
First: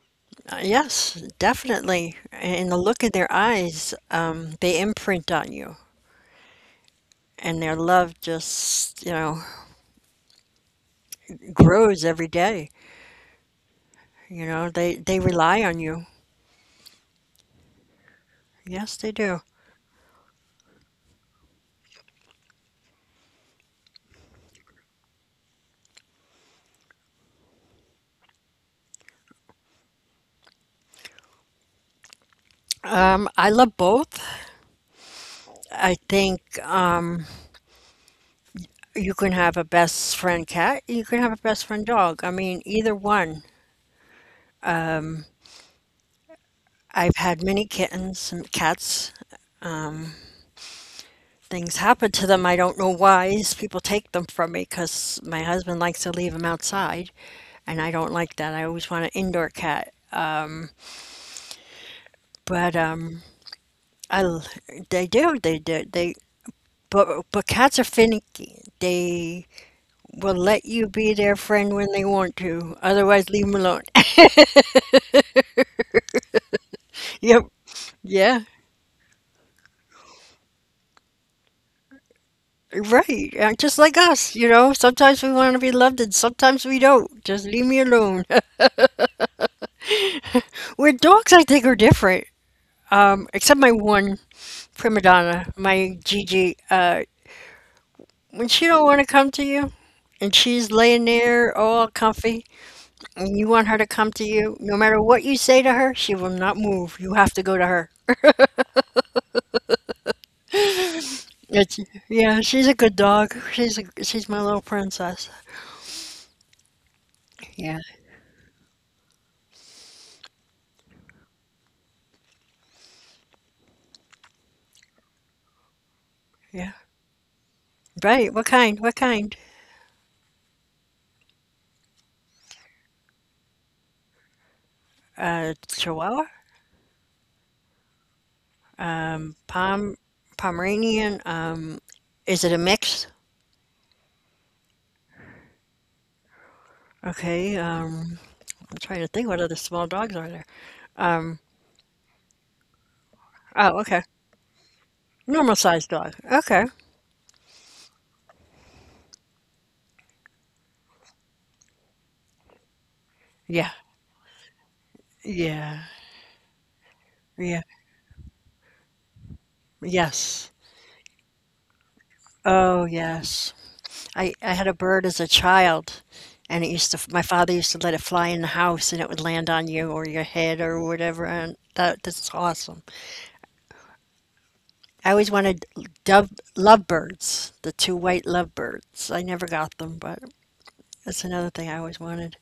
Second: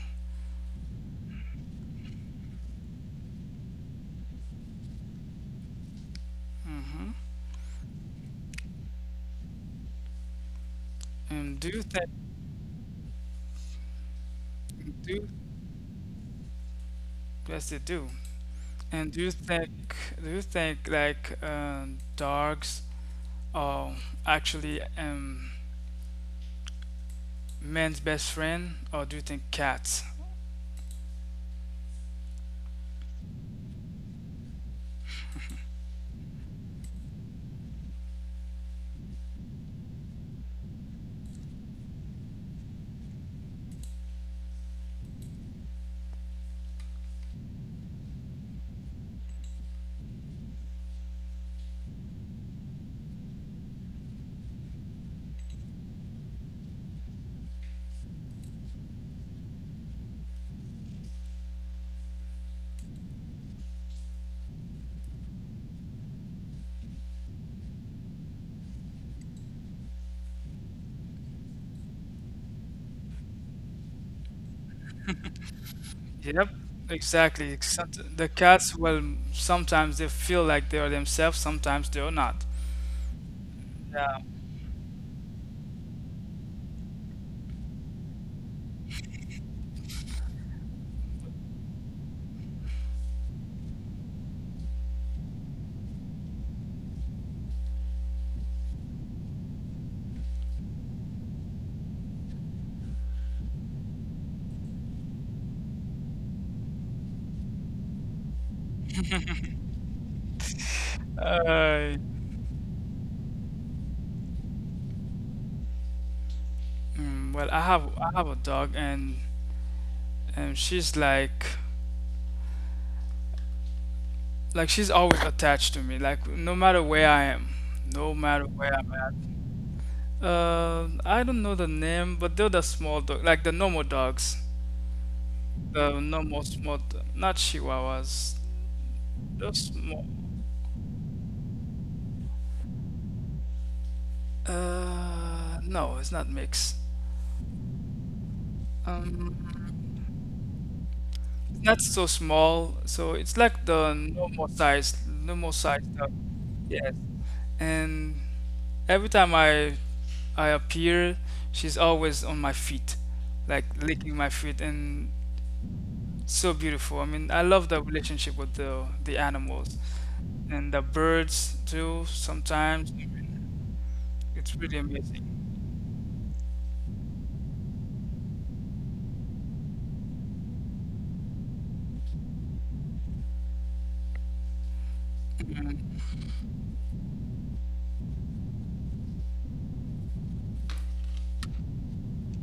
[SPEAKER 1] yes, definitely. And the look in their eyes, they imprint on you,
[SPEAKER 2] Hmm.
[SPEAKER 1] and their love just, you know,
[SPEAKER 2] And do you
[SPEAKER 1] grows
[SPEAKER 2] think
[SPEAKER 1] every day. You know, they
[SPEAKER 2] do
[SPEAKER 1] rely on you.
[SPEAKER 2] yes they do.
[SPEAKER 1] Yes, they
[SPEAKER 2] And do you
[SPEAKER 1] do.
[SPEAKER 2] think like dogs are actually men's best friend, or do you think cats?
[SPEAKER 1] I love both. I think you can have a best friend cat, you can have a best friend dog. I mean, either one. I've had many kittens and cats, things happen to them. I don't know why. People take them from me because my husband likes to leave them outside, and I don't like that. I always want an indoor cat. But I, they do they do they But cats are finicky. They will let you be their friend when they want to. Otherwise, leave them alone.
[SPEAKER 2] Yep,
[SPEAKER 1] Yep.
[SPEAKER 2] exactly. Except the
[SPEAKER 1] Yeah.
[SPEAKER 2] cats, well, sometimes they feel like they are themselves, sometimes they are not.
[SPEAKER 1] Right. Just like
[SPEAKER 2] Yeah.
[SPEAKER 1] us, you know. Sometimes we want to be loved, and sometimes we don't. Just leave me alone. With dogs, I think are different. Except my one prima donna, my Gigi, when she don't want to come to you, and she's laying there all comfy, and you want her to come to you, no matter what you say to her, she will not move. You have to go to her. It's,
[SPEAKER 2] Uh,
[SPEAKER 1] yeah, she's a good dog. She's my little princess.
[SPEAKER 2] well,
[SPEAKER 1] Yeah,
[SPEAKER 2] I have a dog, and she's like she's always attached to me. Like no
[SPEAKER 1] yeah.
[SPEAKER 2] matter where I am, no
[SPEAKER 1] Right.
[SPEAKER 2] matter
[SPEAKER 1] What
[SPEAKER 2] where
[SPEAKER 1] kind?
[SPEAKER 2] I'm
[SPEAKER 1] What
[SPEAKER 2] at.
[SPEAKER 1] kind?
[SPEAKER 2] I don't know the name, but they're the small dog, like the normal dogs, the
[SPEAKER 1] Chihuahua,
[SPEAKER 2] normal small, not Chihuahuas.
[SPEAKER 1] um,
[SPEAKER 2] Those
[SPEAKER 1] Pom,
[SPEAKER 2] small.
[SPEAKER 1] Pomeranian. Is it a mix?
[SPEAKER 2] No, it's not mix.
[SPEAKER 1] Okay. I'm trying to think. What other small
[SPEAKER 2] Um.
[SPEAKER 1] dogs are there? Um,
[SPEAKER 2] Not so small, so it's like
[SPEAKER 1] oh,
[SPEAKER 2] the
[SPEAKER 1] okay.
[SPEAKER 2] normal
[SPEAKER 1] Normal
[SPEAKER 2] size
[SPEAKER 1] sized
[SPEAKER 2] dog.
[SPEAKER 1] dog. Okay.
[SPEAKER 2] Yes. And every time I appear, she's always on my feet, like
[SPEAKER 1] Yeah.
[SPEAKER 2] licking my feet, and
[SPEAKER 1] Yeah.
[SPEAKER 2] so beautiful. I mean, I
[SPEAKER 1] Yeah.
[SPEAKER 2] love the relationship with the animals
[SPEAKER 1] Yes.
[SPEAKER 2] and the birds too.
[SPEAKER 1] Oh,
[SPEAKER 2] Sometimes
[SPEAKER 1] yes.
[SPEAKER 2] it's
[SPEAKER 1] I had a
[SPEAKER 2] really
[SPEAKER 1] bird as a
[SPEAKER 2] amazing.
[SPEAKER 1] child, and it used to, my father used to let it fly in the house and it would land on you or your head or whatever. And that, that's awesome. I always wanted
[SPEAKER 2] Mhm.
[SPEAKER 1] dove, lovebirds, the two white lovebirds. I never got them, but that's another thing I always wanted.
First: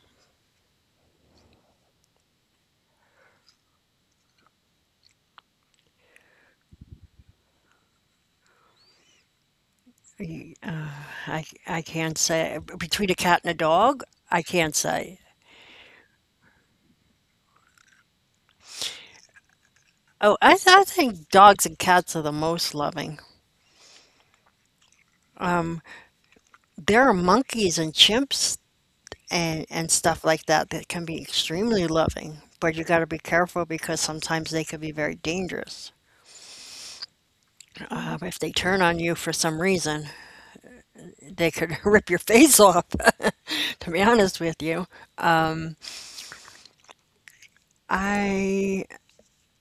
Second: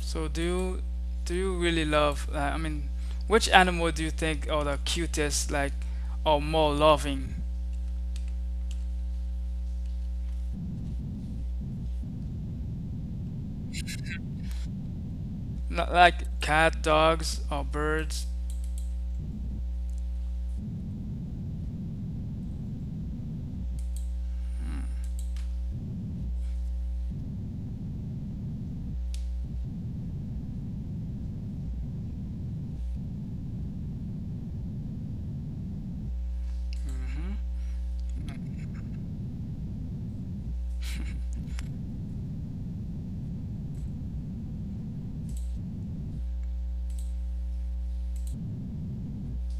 [SPEAKER 2] So do you really love? I mean, which animal do you think are the cutest, like, or more loving?
[SPEAKER 1] I, I can't say. Between a cat and a dog, I can't say.
[SPEAKER 2] Not like cat, dogs, or birds.
[SPEAKER 1] Oh, I think dogs and cats are the most loving. Um, there are monkeys and chimps and stuff like that that can be extremely loving, but you got to be careful because sometimes they could be very dangerous.
[SPEAKER 2] Hmm.
[SPEAKER 1] If they turn on you for some reason, they could rip your face off. To be honest with you, I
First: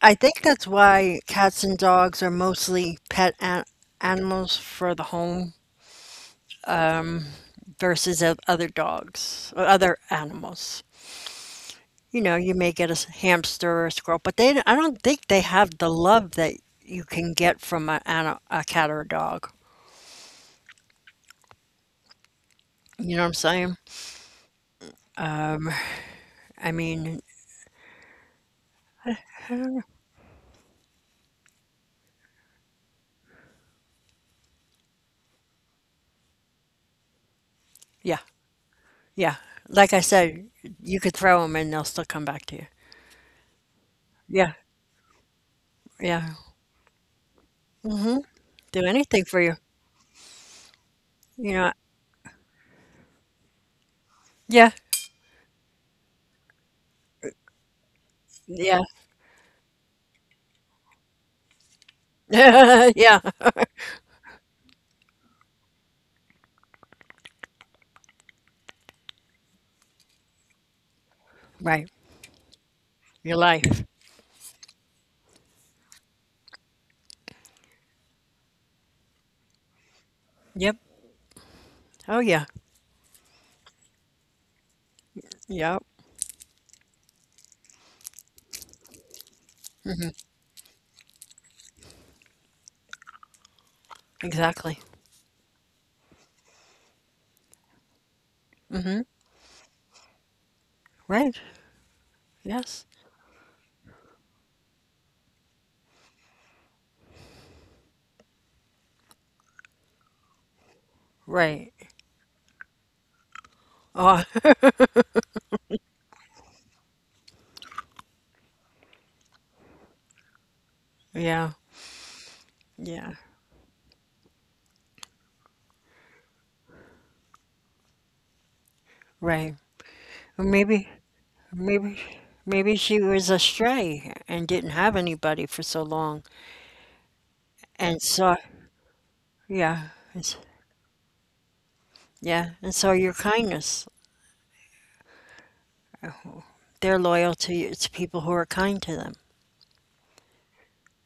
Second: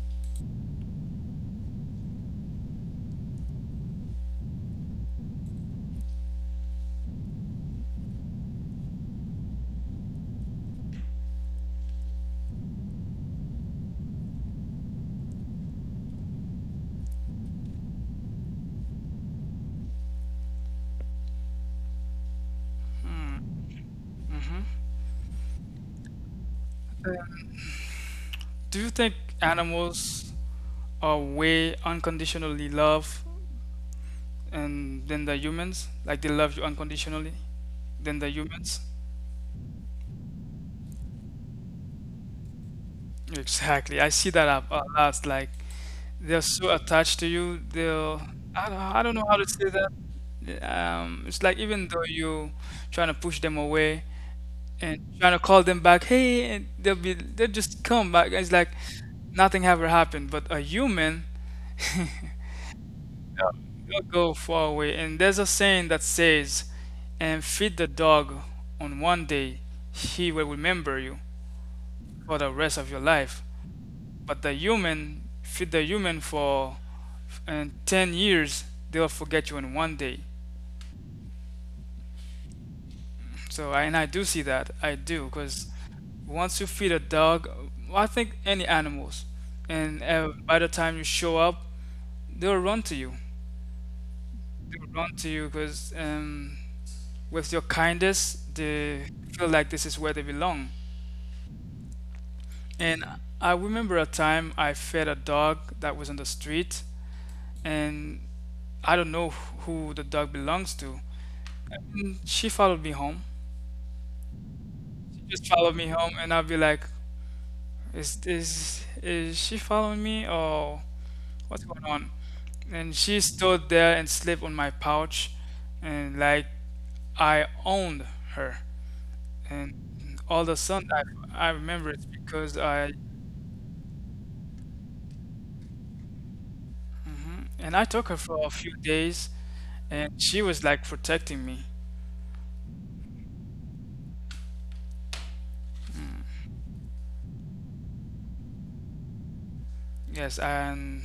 [SPEAKER 1] I think that's why cats and dogs are mostly pet an animals for the home versus other dogs or other animals. You know, you may get a hamster or a squirrel, but they, I don't think they have the love that you can get from a cat or a dog. You know what I'm saying?
[SPEAKER 2] Hmm.
[SPEAKER 1] Um, I mean,
[SPEAKER 2] Do you think
[SPEAKER 1] I don't-
[SPEAKER 2] animals are way unconditionally love and than the humans? Like they love you unconditionally
[SPEAKER 1] yeah,
[SPEAKER 2] than the humans?
[SPEAKER 1] yeah. Like I said, you could throw them and they'll still come back to you.
[SPEAKER 2] Exactly. I see that
[SPEAKER 1] Yeah,
[SPEAKER 2] a lot. Like
[SPEAKER 1] yeah.
[SPEAKER 2] they're so attached to you.
[SPEAKER 1] hmm
[SPEAKER 2] They'll.
[SPEAKER 1] Do
[SPEAKER 2] I don't know
[SPEAKER 1] anything
[SPEAKER 2] how
[SPEAKER 1] for
[SPEAKER 2] to
[SPEAKER 1] you.
[SPEAKER 2] say that. Yeah. It's
[SPEAKER 1] You
[SPEAKER 2] like
[SPEAKER 1] know,
[SPEAKER 2] even though you trying to push them away,
[SPEAKER 1] yeah,
[SPEAKER 2] and trying to call them back. Hey, and they'll just come back. It's like
[SPEAKER 1] yeah,
[SPEAKER 2] nothing ever happened. But a human,
[SPEAKER 1] yeah.
[SPEAKER 2] they'll go far away. And there's a saying that says, "And feed the dog on one day, he will remember you
[SPEAKER 1] Right.
[SPEAKER 2] for the rest of your
[SPEAKER 1] Your
[SPEAKER 2] life."
[SPEAKER 1] life.
[SPEAKER 2] But the human, feed the human for and 10 years, they'll forget you in one day.
[SPEAKER 1] Yep. Oh, yeah.
[SPEAKER 2] So and I do see that. I do. Because
[SPEAKER 1] Yep.
[SPEAKER 2] once you feed a dog, well, I think any animals, and by the time you show up, they'll run to you.
[SPEAKER 1] Exactly.
[SPEAKER 2] They'll run to you because with your kindness,
[SPEAKER 1] hmm
[SPEAKER 2] they feel like this is where they belong.
[SPEAKER 1] Right. Yes.
[SPEAKER 2] And I remember a time I fed a dog that was on the street, and I don't know who the dog belongs to.
[SPEAKER 1] Right.
[SPEAKER 2] And she followed me home.
[SPEAKER 1] Oh,
[SPEAKER 2] She just followed me home, and I would be like, " is she following me, or?"
[SPEAKER 1] yeah.
[SPEAKER 2] What's going on? And
[SPEAKER 1] Yeah.
[SPEAKER 2] she stood there and slept on my pouch, and like I owned her.
[SPEAKER 1] Right.
[SPEAKER 2] And all the
[SPEAKER 1] Maybe,
[SPEAKER 2] sudden, I remember
[SPEAKER 1] maybe,
[SPEAKER 2] it's because
[SPEAKER 1] maybe
[SPEAKER 2] I
[SPEAKER 1] she was astray and didn't have anybody for so long,
[SPEAKER 2] and I
[SPEAKER 1] and
[SPEAKER 2] took her
[SPEAKER 1] saw,
[SPEAKER 2] for a few days,
[SPEAKER 1] yeah,
[SPEAKER 2] and
[SPEAKER 1] it's-
[SPEAKER 2] she was like protecting me.
[SPEAKER 1] yeah, and saw your kindness, they their loyalty to people who are kind to them.
[SPEAKER 2] Yes, and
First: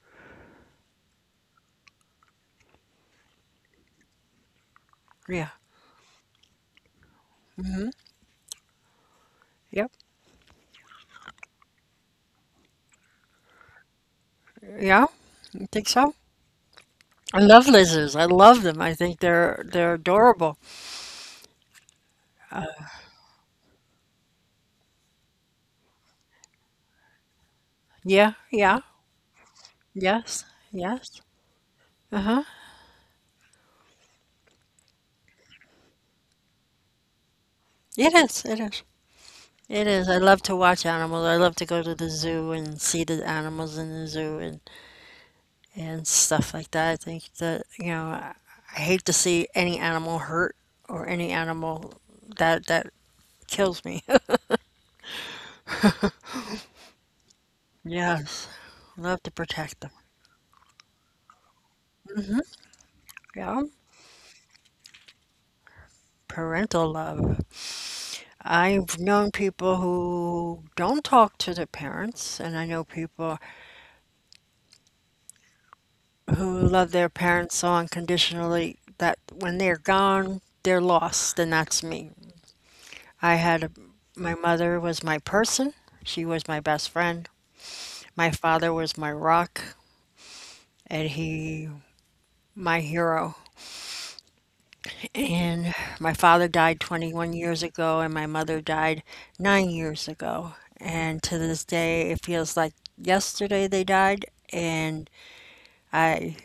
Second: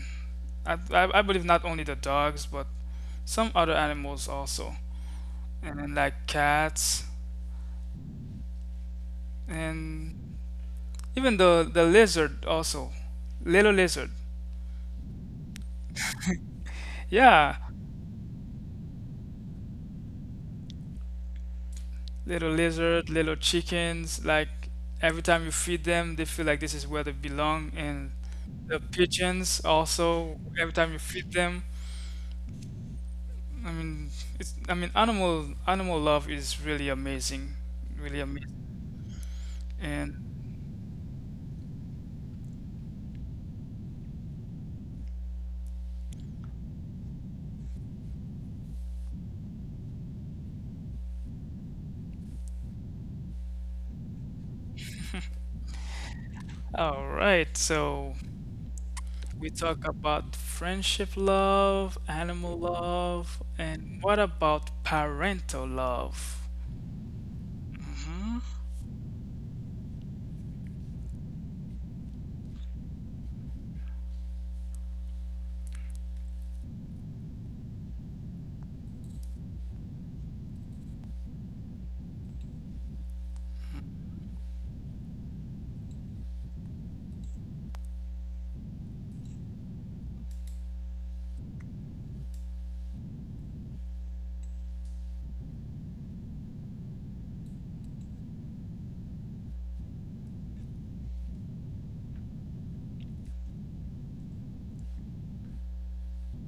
[SPEAKER 2] I believe not only the dogs, but some other animals also,
[SPEAKER 1] Yeah.
[SPEAKER 2] and like cats,
[SPEAKER 1] hmm Yep.
[SPEAKER 2] and even the lizard also, little lizard.
[SPEAKER 1] Yeah. I think so. I
[SPEAKER 2] Yeah,
[SPEAKER 1] love lizards. I love them. I think they're adorable.
[SPEAKER 2] little lizard, little chickens. Like every time you feed them, they feel like this is where they belong. And
[SPEAKER 1] Yeah. Yeah.
[SPEAKER 2] the pigeons also,
[SPEAKER 1] Yes.
[SPEAKER 2] every time you
[SPEAKER 1] Yes.
[SPEAKER 2] feed them,
[SPEAKER 1] Uh huh.
[SPEAKER 2] I mean, it's I mean, animal love is really amazing,
[SPEAKER 1] It
[SPEAKER 2] really
[SPEAKER 1] is.
[SPEAKER 2] amazing.
[SPEAKER 1] It is. It is. I
[SPEAKER 2] And
[SPEAKER 1] love to watch animals. I love to go to the zoo and see the animals in the zoo and stuff like that. I think that, you know, I hate to see any animal hurt or any animal that kills me.
[SPEAKER 2] all right, so
[SPEAKER 1] Yes, love to
[SPEAKER 2] we
[SPEAKER 1] protect
[SPEAKER 2] talk
[SPEAKER 1] them.
[SPEAKER 2] about friendship love, animal love,
[SPEAKER 1] Yeah,
[SPEAKER 2] and what about parental love?
[SPEAKER 1] parental love. I've known people who don't talk to their parents, and I know people who love their parents so unconditionally that when they're gone, they're lost, and that's me. I had a, my mother was my person. She was my best friend. My father was my rock, and he my hero, and my father died 21 years ago, and my mother died 9 years ago, and to this day it feels like yesterday they died. And I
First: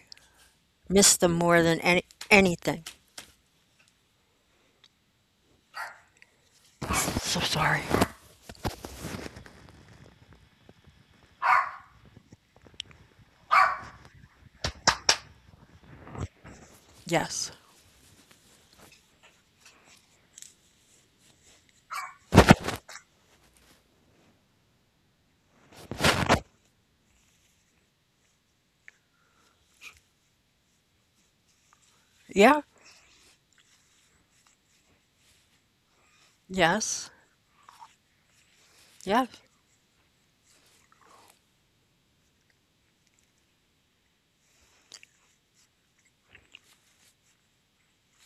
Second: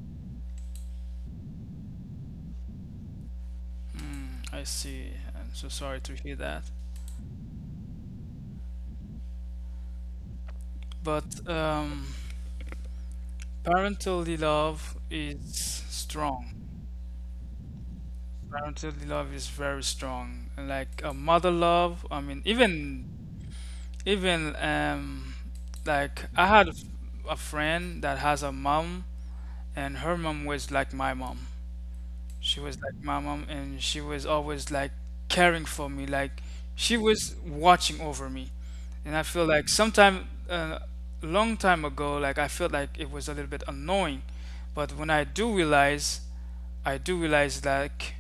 [SPEAKER 1] miss them more than anything.
[SPEAKER 2] Hmm, I see. I'm so sorry to hear that.
[SPEAKER 1] So sorry.
[SPEAKER 2] But parental love is strong.
[SPEAKER 1] Yes.
[SPEAKER 2] Parental love is very strong. Like a mother love, I mean even even um like I had a friend that has a mom, and her mom was like my mom.
[SPEAKER 1] Yeah.
[SPEAKER 2] She was like my mom, and she was always like caring for me, like she
[SPEAKER 1] Yes.
[SPEAKER 2] was watching over me. And I
[SPEAKER 1] Yes.
[SPEAKER 2] feel like sometime long time ago, like I felt like it was a little bit annoying. But when I do realize like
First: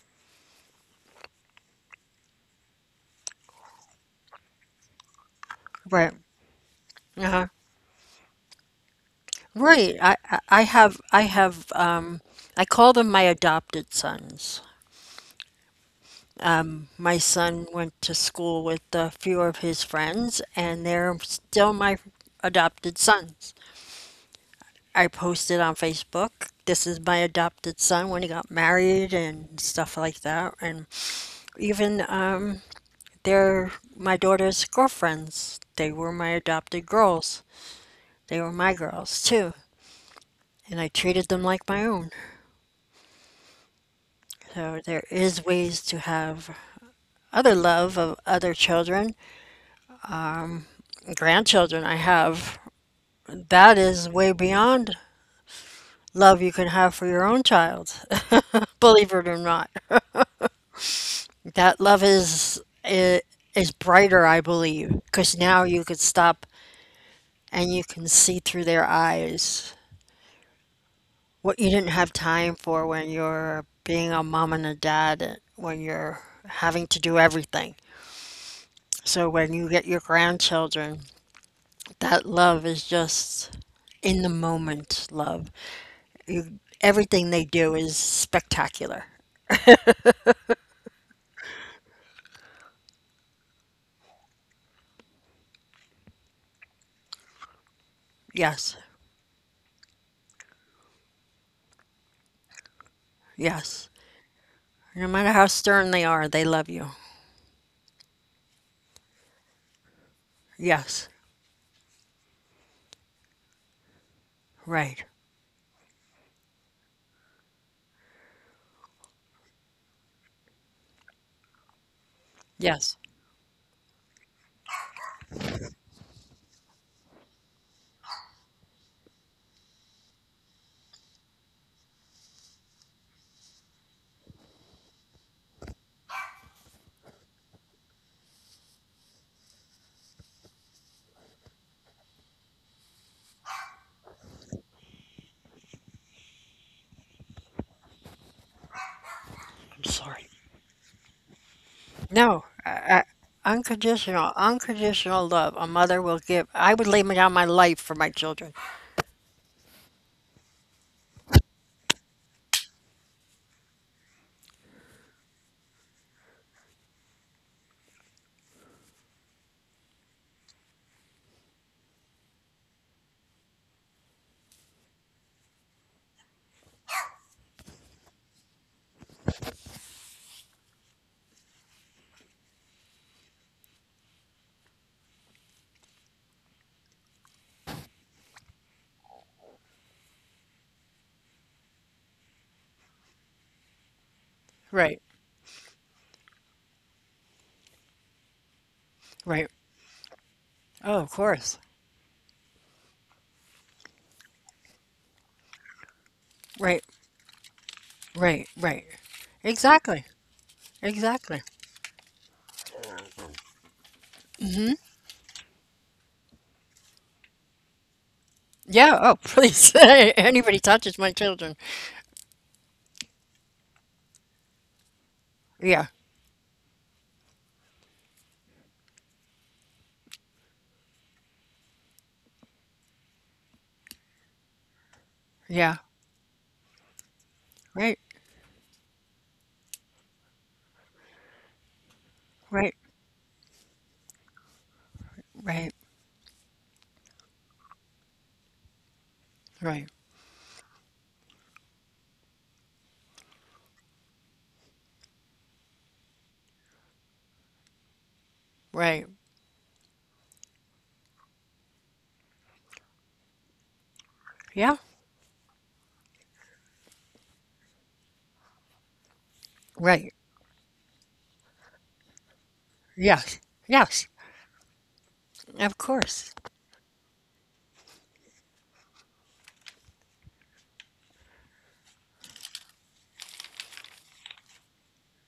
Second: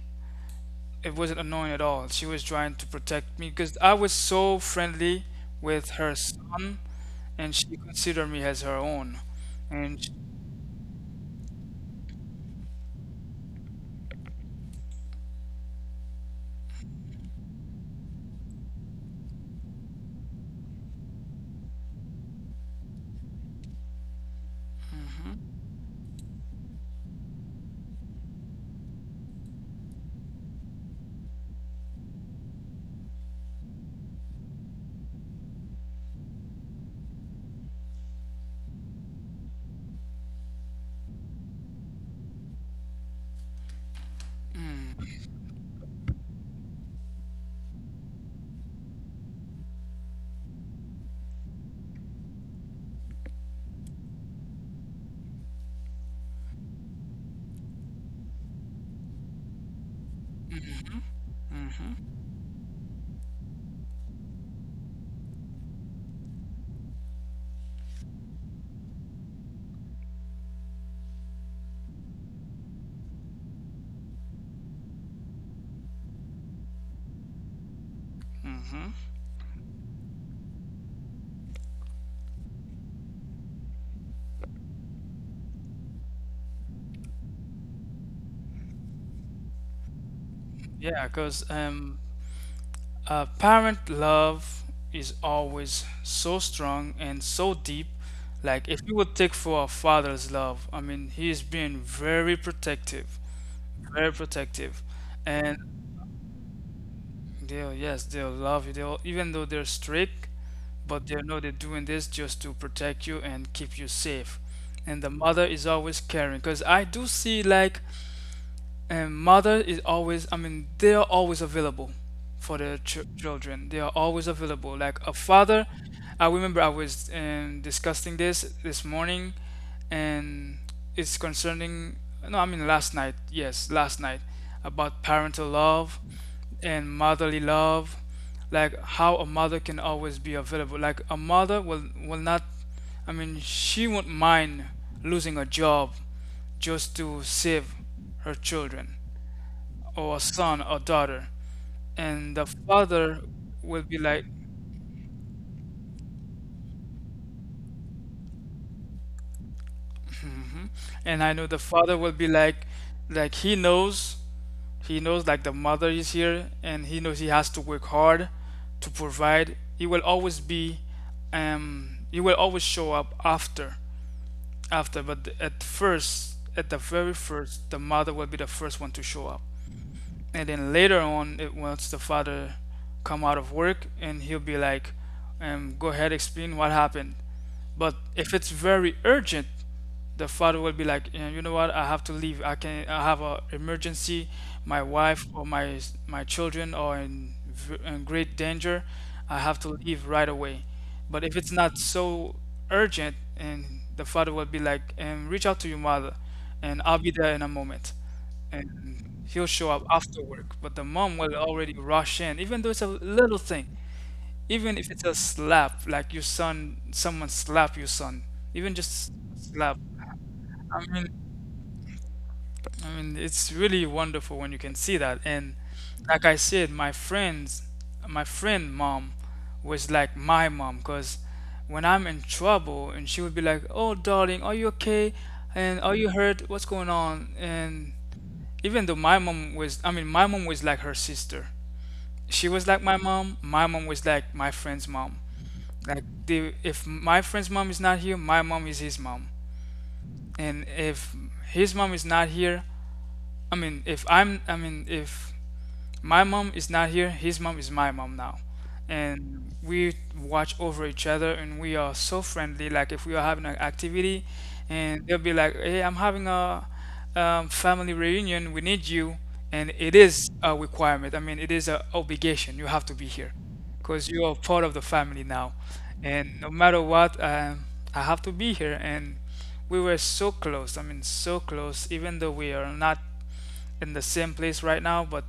[SPEAKER 2] it wasn't annoying at all. She was trying to protect me because I was so friendly with
[SPEAKER 1] Right.
[SPEAKER 2] her son,
[SPEAKER 1] Uh-huh.
[SPEAKER 2] and she considered me as her own.
[SPEAKER 1] Right.
[SPEAKER 2] And sh
[SPEAKER 1] I call them my adopted sons. My son went to school with a few of his friends, and they're still my adopted sons. I posted on Facebook, this is my adopted son when he got married and stuff like that. And even they're my daughter's girlfriends. They were my adopted girls. They were my girls too. And I treated them like my own. So there
[SPEAKER 2] mm,
[SPEAKER 1] is ways to have other love of other children, grandchildren I have. That is way beyond love you can have for your own child, believe it or not. That
[SPEAKER 2] hmm
[SPEAKER 1] love is brighter, I believe, because now you could stop and you can see through their eyes what you didn't have time for when you're being a mom and a dad, when you're having to do everything.
[SPEAKER 2] hmm
[SPEAKER 1] So when you get your grandchildren, that love is just in the moment love. Everything they do is spectacular.
[SPEAKER 2] yeah, because parent love is always so strong and so deep. Like
[SPEAKER 1] Yes,
[SPEAKER 2] if you would take for a father's love, I mean, he is being
[SPEAKER 1] yes.
[SPEAKER 2] very protective,
[SPEAKER 1] No matter how
[SPEAKER 2] and
[SPEAKER 1] stern they are, they love you.
[SPEAKER 2] they'll, yes, they'll love you. They'll, even though they're strict, but
[SPEAKER 1] Yes.
[SPEAKER 2] they know they're doing this just to protect you and keep you safe. And
[SPEAKER 1] Right.
[SPEAKER 2] the mother is always caring because I do see like and mother is always, I mean, they are always available for their
[SPEAKER 1] Yes.
[SPEAKER 2] ch children. They are always available. Like a father, I remember I was discussing this this morning, and it's concerning, no, I mean last night, yes, last night, about parental love and motherly love, like how a mother can always be available. Like a mother will not, I mean she won't mind losing a job just to save her children,
[SPEAKER 1] I'm
[SPEAKER 2] or a
[SPEAKER 1] sorry.
[SPEAKER 2] son or daughter. And
[SPEAKER 1] No.
[SPEAKER 2] the father will be like,
[SPEAKER 1] Unconditional, unconditional love. A mother will give. I would lay down my life for my children.
[SPEAKER 2] hmm, and I know the father will be like he knows like the mother is here and he knows he has to work hard to provide. He will always be he will always show up after but at first, at the very first, the mother will be the first one to show up. And then later on, it once the father come out of work, and he'll be like, go ahead, explain what happened. But if it's very urgent, the father will be like, "Yeah, you know what, I have to leave. I have a emergency. My
[SPEAKER 1] Right.
[SPEAKER 2] wife or my children are in, in great danger. I
[SPEAKER 1] Right.
[SPEAKER 2] have to leave right away."
[SPEAKER 1] Oh, of
[SPEAKER 2] But if it's
[SPEAKER 1] course.
[SPEAKER 2] not so urgent, and the father will be like, and reach out to your mother, and
[SPEAKER 1] Right.
[SPEAKER 2] I'll be there in a moment.
[SPEAKER 1] Right. Right.
[SPEAKER 2] And he'll show up
[SPEAKER 1] Exactly.
[SPEAKER 2] after work. But the mom will
[SPEAKER 1] Exactly.
[SPEAKER 2] already rush in, even though it's a little thing, even if it's a slap, like your son, someone slap your son, even
[SPEAKER 1] Yeah.
[SPEAKER 2] just
[SPEAKER 1] Oh,
[SPEAKER 2] slap.
[SPEAKER 1] please. Anybody
[SPEAKER 2] I
[SPEAKER 1] touches
[SPEAKER 2] mean,
[SPEAKER 1] my children.
[SPEAKER 2] I mean, it's really wonderful when you can see that. And
[SPEAKER 1] Yeah.
[SPEAKER 2] like I said, my friends, my friend mom was like my mom because when I'm in trouble, and she would be like, "Oh, darling, are you okay?
[SPEAKER 1] Yeah.
[SPEAKER 2] And are you hurt? What's going on?" And
[SPEAKER 1] Right.
[SPEAKER 2] even though my mom was, I mean, my mom was like her sister. She was
[SPEAKER 1] Right.
[SPEAKER 2] like my mom. My mom was like my friend's mom.
[SPEAKER 1] Right.
[SPEAKER 2] Like the if my friend's mom is not here, my mom is his mom.
[SPEAKER 1] Right.
[SPEAKER 2] And if his mom is not here, I mean, if my mom is not here, his mom is my mom now.
[SPEAKER 1] Right.
[SPEAKER 2] And we watch over each other, and we are so friendly. Like if we are having an activity,
[SPEAKER 1] Yeah.
[SPEAKER 2] and they'll be like, hey, I'm having a family reunion, we need you. And it
[SPEAKER 1] Right.
[SPEAKER 2] is a requirement. I mean, it is an obligation. You have to be here
[SPEAKER 1] Yes. Yes.
[SPEAKER 2] because you are part of the family now.
[SPEAKER 1] Of course.
[SPEAKER 2] And no matter what, I have to be here. And we were so close. I mean, so close, even though we are not in the same place right now, but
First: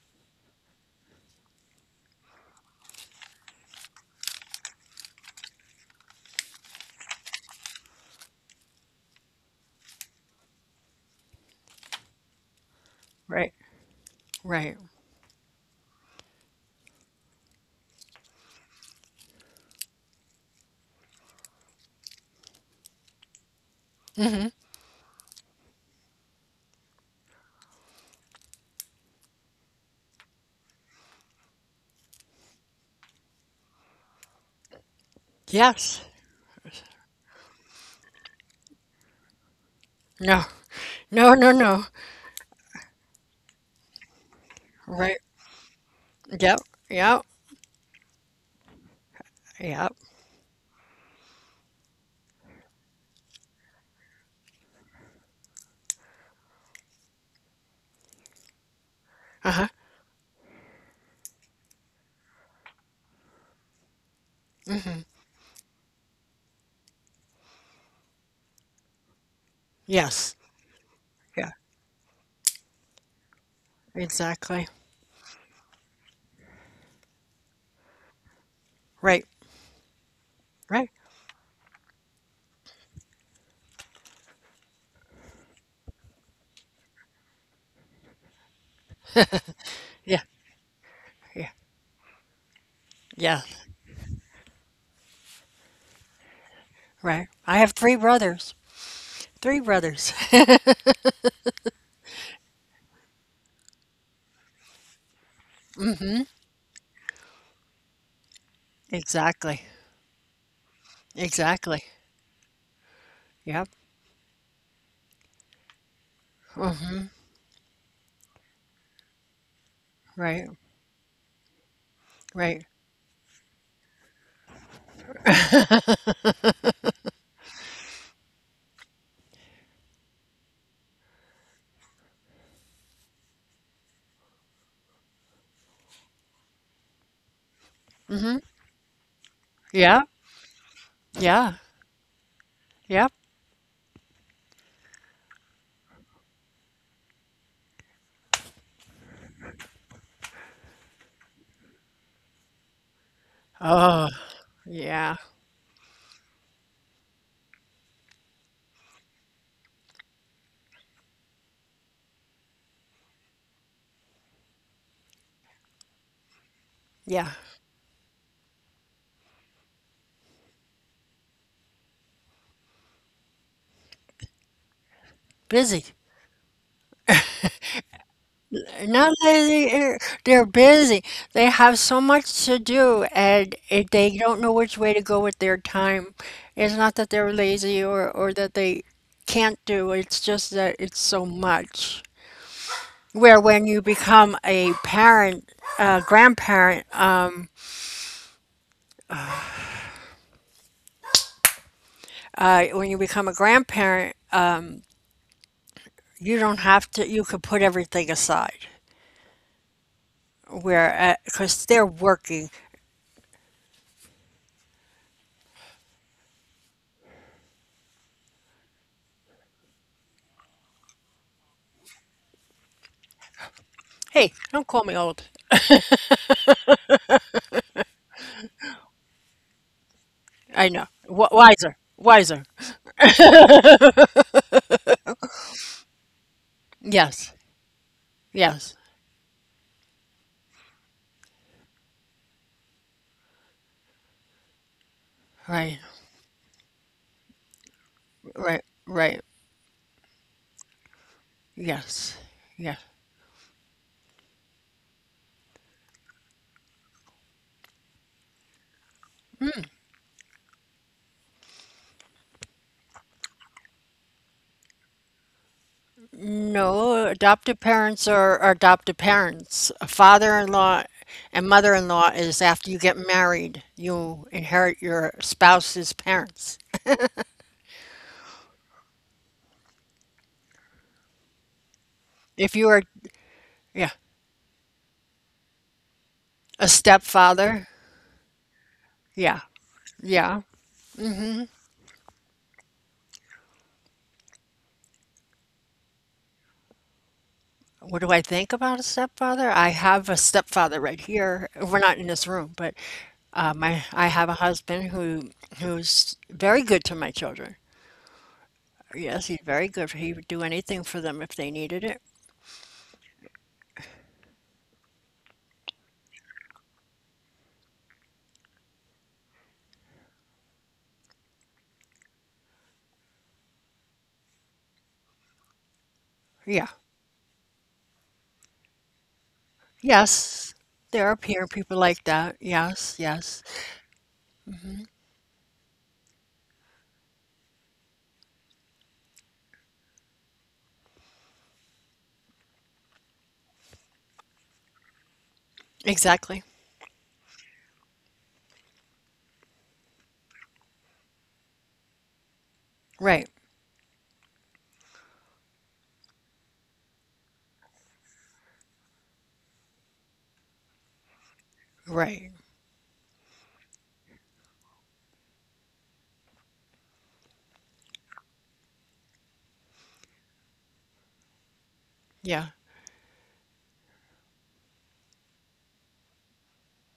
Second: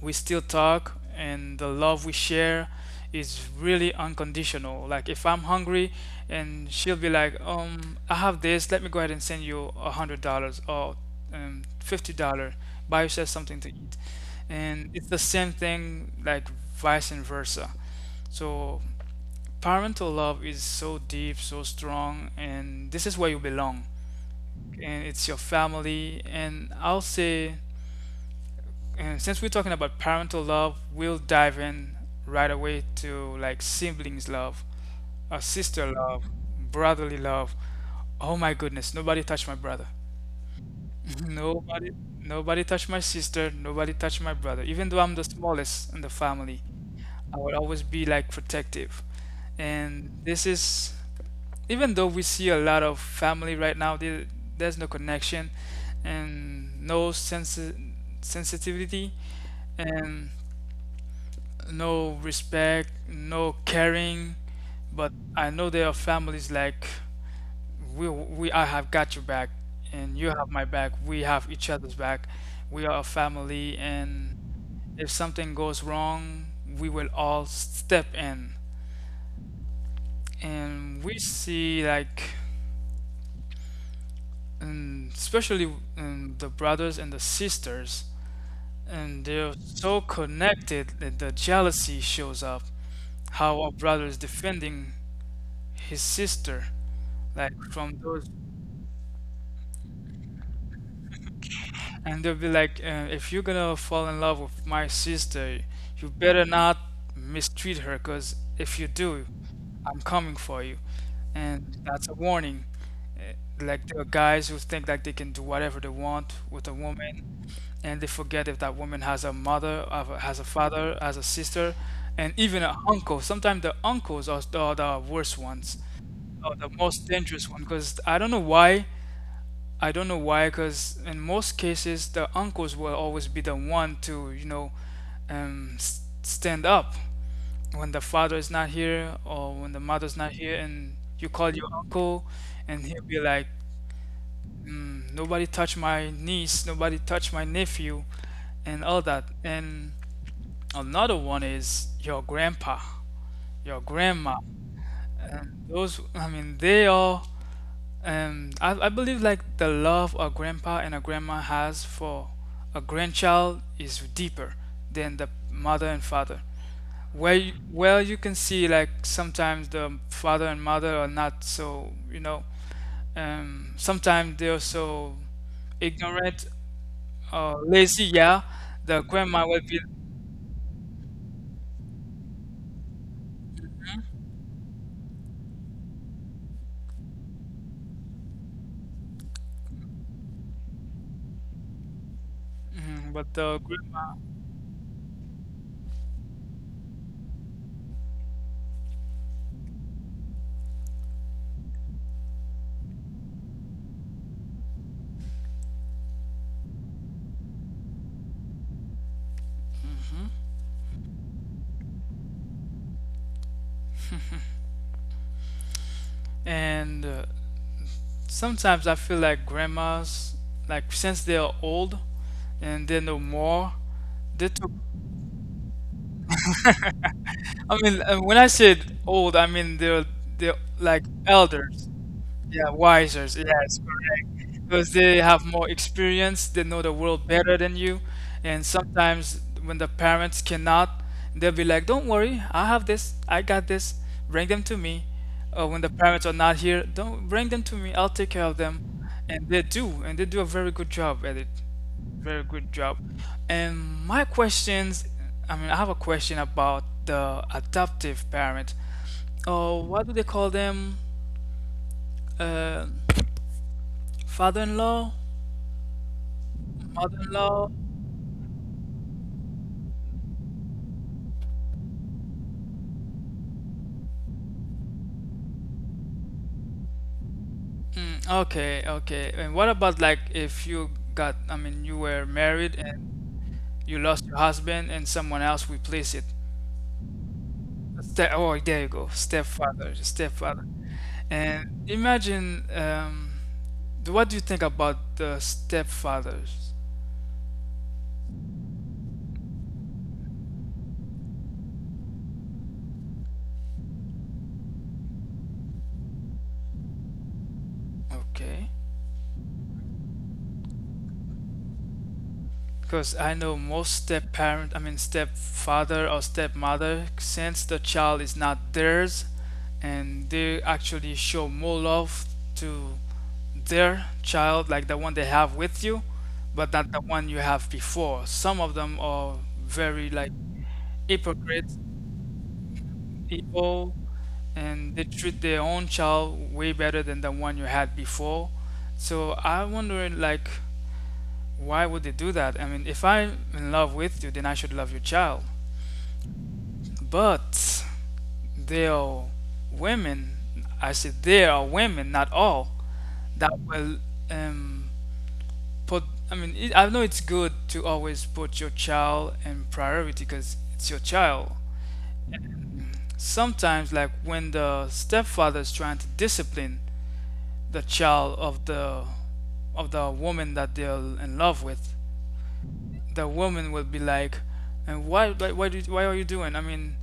[SPEAKER 2] we still talk, and the love we share is really unconditional. Like if I'm hungry, and she'll be like, I have this, let me go ahead and send you $100 or $50, buy yourself
[SPEAKER 1] Right.
[SPEAKER 2] something to eat.
[SPEAKER 1] Right.
[SPEAKER 2] And it's the same thing like vice and versa. So parental love is so deep, so strong, and this is where you belong.
[SPEAKER 1] Mm-hmm.
[SPEAKER 2] And it's your family. And I'll say, and since we're talking about parental love, we'll dive in right away to like siblings love, a sister
[SPEAKER 1] Yes.
[SPEAKER 2] love, brotherly love. Oh my goodness, nobody touched my brother.
[SPEAKER 1] No. No, no, no.
[SPEAKER 2] Nobody, nobody touched my sister. Nobody touched my brother. Even though I'm
[SPEAKER 1] Right.
[SPEAKER 2] the smallest in the
[SPEAKER 1] Yep.
[SPEAKER 2] family,
[SPEAKER 1] Yep.
[SPEAKER 2] I would always be like protective.
[SPEAKER 1] Yep.
[SPEAKER 2] And this is, even though we see a lot of family right now, there, there's no connection and no sensitivity.
[SPEAKER 1] Uh-huh.
[SPEAKER 2] And no respect, no caring.
[SPEAKER 1] Hmm.
[SPEAKER 2] But I know there are families like we I have got your back and you
[SPEAKER 1] Yes.
[SPEAKER 2] have my back. We
[SPEAKER 1] Yeah.
[SPEAKER 2] have each other's back. We are a family, and
[SPEAKER 1] Exactly.
[SPEAKER 2] if something goes wrong, we will all step in.
[SPEAKER 1] Right. Right.
[SPEAKER 2] And we see like and especially the brothers and the sisters, and they're so
[SPEAKER 1] Yeah.
[SPEAKER 2] connected that the
[SPEAKER 1] Yeah.
[SPEAKER 2] jealousy shows up.
[SPEAKER 1] Yeah.
[SPEAKER 2] How a brother is defending his sister
[SPEAKER 1] Right.
[SPEAKER 2] like
[SPEAKER 1] I have
[SPEAKER 2] from
[SPEAKER 1] three
[SPEAKER 2] those,
[SPEAKER 1] brothers. Three brothers.
[SPEAKER 2] and they'll be like if you're gonna fall in love with my sister, you better not mistreat her, because if you do,
[SPEAKER 1] Exactly.
[SPEAKER 2] I'm coming for you, and
[SPEAKER 1] Exactly.
[SPEAKER 2] that's a warning. Uh, like
[SPEAKER 1] Yep.
[SPEAKER 2] there are guys who think like they can do whatever they want with a woman,
[SPEAKER 1] Mhm.
[SPEAKER 2] and they forget if that woman has a has a
[SPEAKER 1] Right.
[SPEAKER 2] father, has a sister, and even an
[SPEAKER 1] Right.
[SPEAKER 2] uncle. Sometimes the uncles are are the worst ones, or the most dangerous one, because I don't know why. I don't know why, because in most cases the uncles will always be the one to, you know, stand up when the father is not here or when the mother's
[SPEAKER 1] Yeah.
[SPEAKER 2] not here, and you call your
[SPEAKER 1] Yeah.
[SPEAKER 2] uncle, and he'll be
[SPEAKER 1] Yep.
[SPEAKER 2] like, "Nobody touch my niece, nobody touch my nephew," and all that. And another one is your grandpa, your
[SPEAKER 1] Oh,
[SPEAKER 2] grandma,
[SPEAKER 1] yeah.
[SPEAKER 2] and those. I mean, they all I believe like the love a grandpa and a grandma has for a grandchild is deeper than the mother and father. Where
[SPEAKER 1] Yeah.
[SPEAKER 2] where you can see like sometimes the father and mother are not so, you know, sometimes they're so
[SPEAKER 1] Busy.
[SPEAKER 2] ignorant or lazy. Yeah, the
[SPEAKER 1] Not that
[SPEAKER 2] grandma will be,
[SPEAKER 1] they're busy. They have so much to do, and they don't know which way to go with their time. It's not that they're lazy or that they can't do, it's just that it's so much.
[SPEAKER 2] mhm, but
[SPEAKER 1] Where
[SPEAKER 2] the
[SPEAKER 1] when you
[SPEAKER 2] grandma
[SPEAKER 1] become a parent, a grandparent, when you become a grandparent, you don't have to, you could put everything aside. Where, because they're working.
[SPEAKER 2] and sometimes I feel like grandmas, like since they are old and they know more,
[SPEAKER 1] Hey,
[SPEAKER 2] they took.
[SPEAKER 1] don't call me old.
[SPEAKER 2] I mean, when I said old, I mean they're
[SPEAKER 1] I know.
[SPEAKER 2] like
[SPEAKER 1] W Wiser,
[SPEAKER 2] elders.
[SPEAKER 1] wiser.
[SPEAKER 2] Yeah, wisers. Yes, correct. Because they have more experience, they know the world
[SPEAKER 1] Yes.
[SPEAKER 2] better than you. And
[SPEAKER 1] Yes.
[SPEAKER 2] sometimes when the parents cannot, they'll be like, "Don't worry, I have this. I got this. Bring them to me." Or when
[SPEAKER 1] Right.
[SPEAKER 2] the parents are not here, "Don't bring them to me. I'll take care of
[SPEAKER 1] Right.
[SPEAKER 2] them."
[SPEAKER 1] Right.
[SPEAKER 2] And they do a very good job at it.
[SPEAKER 1] Yes.
[SPEAKER 2] Very good
[SPEAKER 1] Yeah.
[SPEAKER 2] job. And my questions, I mean, I have a question about the adoptive parent. Oh, what do they call them? Uh, Father-in-law,
[SPEAKER 1] No, adoptive
[SPEAKER 2] mother-in-law.
[SPEAKER 1] parents are adoptive parents. A father-in-law and mother-in-law is after you get married, you inherit your spouse's parents.
[SPEAKER 2] Mm, okay, okay. And what about like if you got, I mean, you were
[SPEAKER 1] If
[SPEAKER 2] married
[SPEAKER 1] you are,
[SPEAKER 2] and you
[SPEAKER 1] yeah,
[SPEAKER 2] lost your husband and someone else replaced it?
[SPEAKER 1] a stepfather.
[SPEAKER 2] Ste oh, there you go,
[SPEAKER 1] Yeah,
[SPEAKER 2] stepfather,
[SPEAKER 1] yeah.
[SPEAKER 2] stepfather. And imagine, what do you think about the stepfathers?
[SPEAKER 1] What do I think about a stepfather? I have a stepfather right here. We're not in this room, but my I have a husband who's very good to my children.
[SPEAKER 2] Okay.
[SPEAKER 1] Yes, he's very good. He would do anything for them if they needed it.
[SPEAKER 2] Because I know most step parent, I mean stepfather or stepmother, since the child is not theirs, and they actually show more love to their child, like the one they have with you,
[SPEAKER 1] Yeah.
[SPEAKER 2] but not the one you have before. Some of them are very like
[SPEAKER 1] Yes. There are peer people
[SPEAKER 2] hypocrites
[SPEAKER 1] like that. Yes, yes.
[SPEAKER 2] people, and they treat their own child way better than the one you had before. So I wonder like why would they do that? I mean, if I'm in love with you, then I should love your child.
[SPEAKER 1] Exactly.
[SPEAKER 2] But there are women, I said there are women, not all,
[SPEAKER 1] Right.
[SPEAKER 2] that will um, put, I mean, it, I know it's good to always put your child in priority because it's your child.
[SPEAKER 1] Right.
[SPEAKER 2] Sometimes, like when the stepfather is trying to discipline the child of the woman that they're in love with,
[SPEAKER 1] Yeah.
[SPEAKER 2] the woman will be like, and why, like, why are you doing? I mean,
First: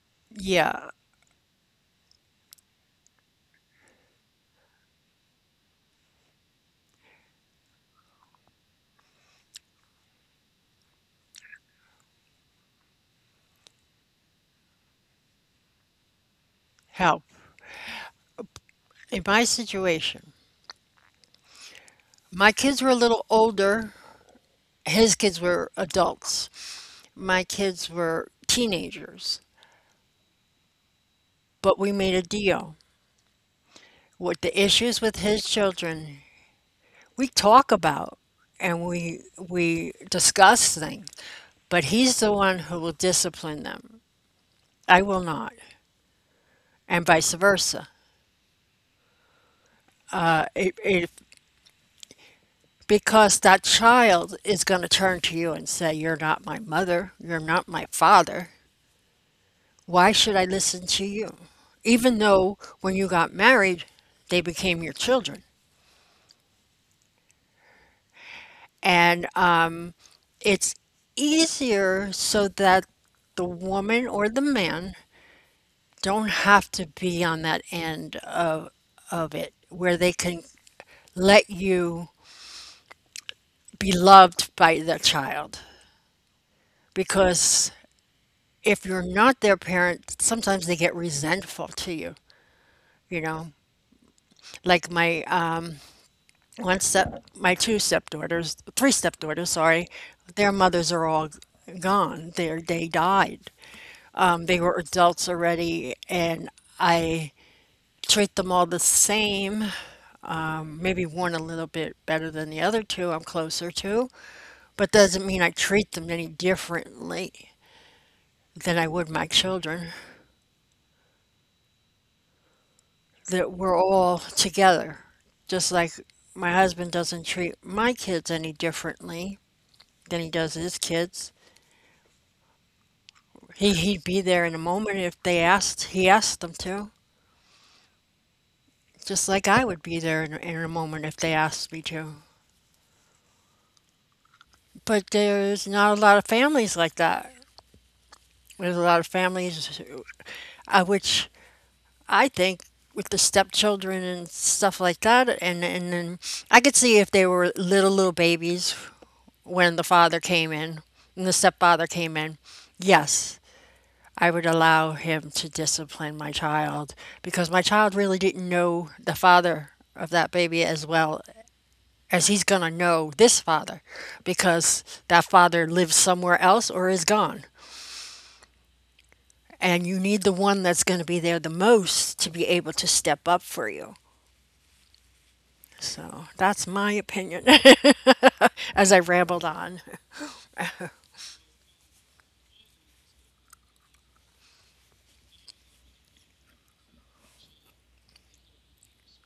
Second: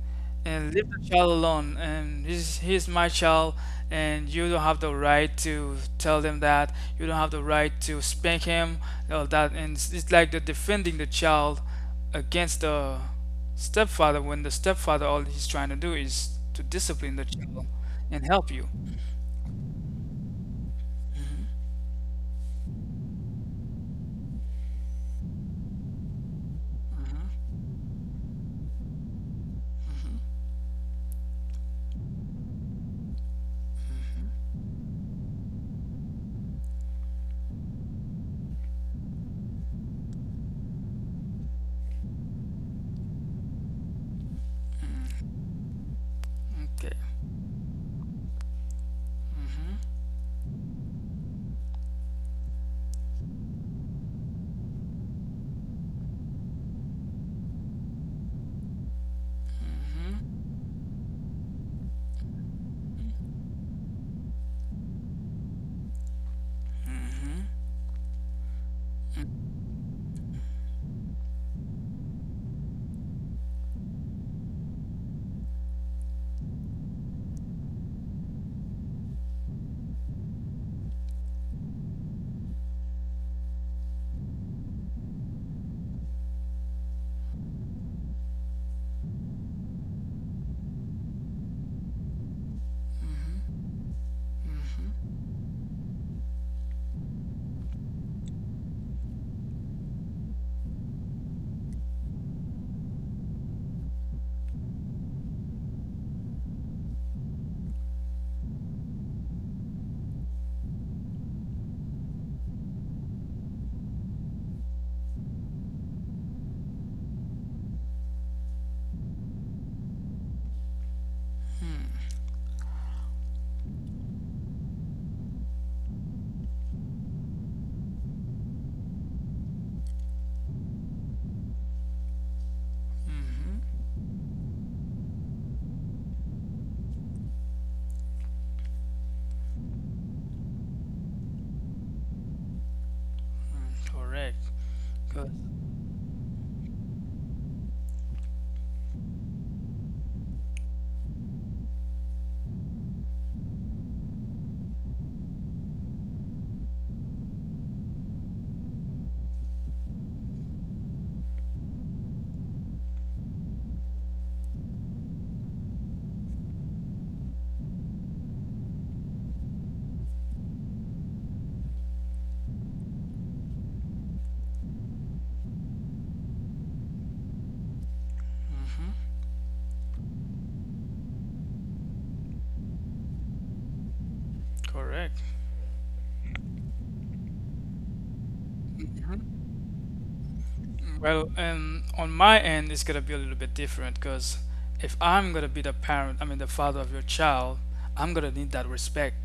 [SPEAKER 2] and leave
[SPEAKER 1] Yeah.
[SPEAKER 2] the child alone. And he's my child, and you don't have the right to tell them that. You don't have the right to spank him, all that. And it's like they're defending the child against the stepfather when the stepfather all he's trying to do is to discipline
[SPEAKER 1] Help.
[SPEAKER 2] the child and help you.
[SPEAKER 1] In my situation, my kids were a little older. His kids were adults. My
[SPEAKER 2] Mhm.
[SPEAKER 1] kids were teenagers. But we made a deal. With the issues with his children, we talk about, and we discuss things, but he's the one who will discipline them. I will not,
[SPEAKER 2] Okay.
[SPEAKER 1] and vice versa. It, it, because that child is going to turn to you and say, "You're not my mother. You're not my father. Why should I listen to you?" Even though when you got married, they became your children, and,
[SPEAKER 2] Mm-hmm.
[SPEAKER 1] it's easier so that the woman or the man don't have to be on that end of it where they can let you be loved by their child. Because if you're not their parent, sometimes they get resentful to you, you know? Like my two stepdaughters, three stepdaughters, sorry, their mothers are all gone. They died. They were adults already, and I treat them all the same. Maybe one a little bit better than the other two I'm closer to, but doesn't mean I treat them any differently than I would my children. That we're all together, just like my husband doesn't treat my kids any differently than he does his kids. He
[SPEAKER 2] Mm-hmm.
[SPEAKER 1] he'd be there in a moment if they asked. He asked them to, just like I would be there in a moment if they asked me to.
[SPEAKER 2] Correct.
[SPEAKER 1] But
[SPEAKER 2] Good.
[SPEAKER 1] there's not a lot of families like that. There's a lot of families, which I think with the stepchildren and stuff like that, and then I could see if they were little little babies when the father came in and the stepfather came in. Yes, I would allow him to discipline my child because my child really didn't know the father of that baby as well as he's gonna know this father because that father lives somewhere else or is gone.
[SPEAKER 2] Mm-hmm.
[SPEAKER 1] And you need the one that's going to be there the most to be able to step up for you.
[SPEAKER 2] Correct.
[SPEAKER 1] So that's my opinion, as I rambled on.
[SPEAKER 2] Well, on my end, it's gonna be a little bit different because if I'm gonna be the parent, I mean the father of your child, I'm gonna need that respect.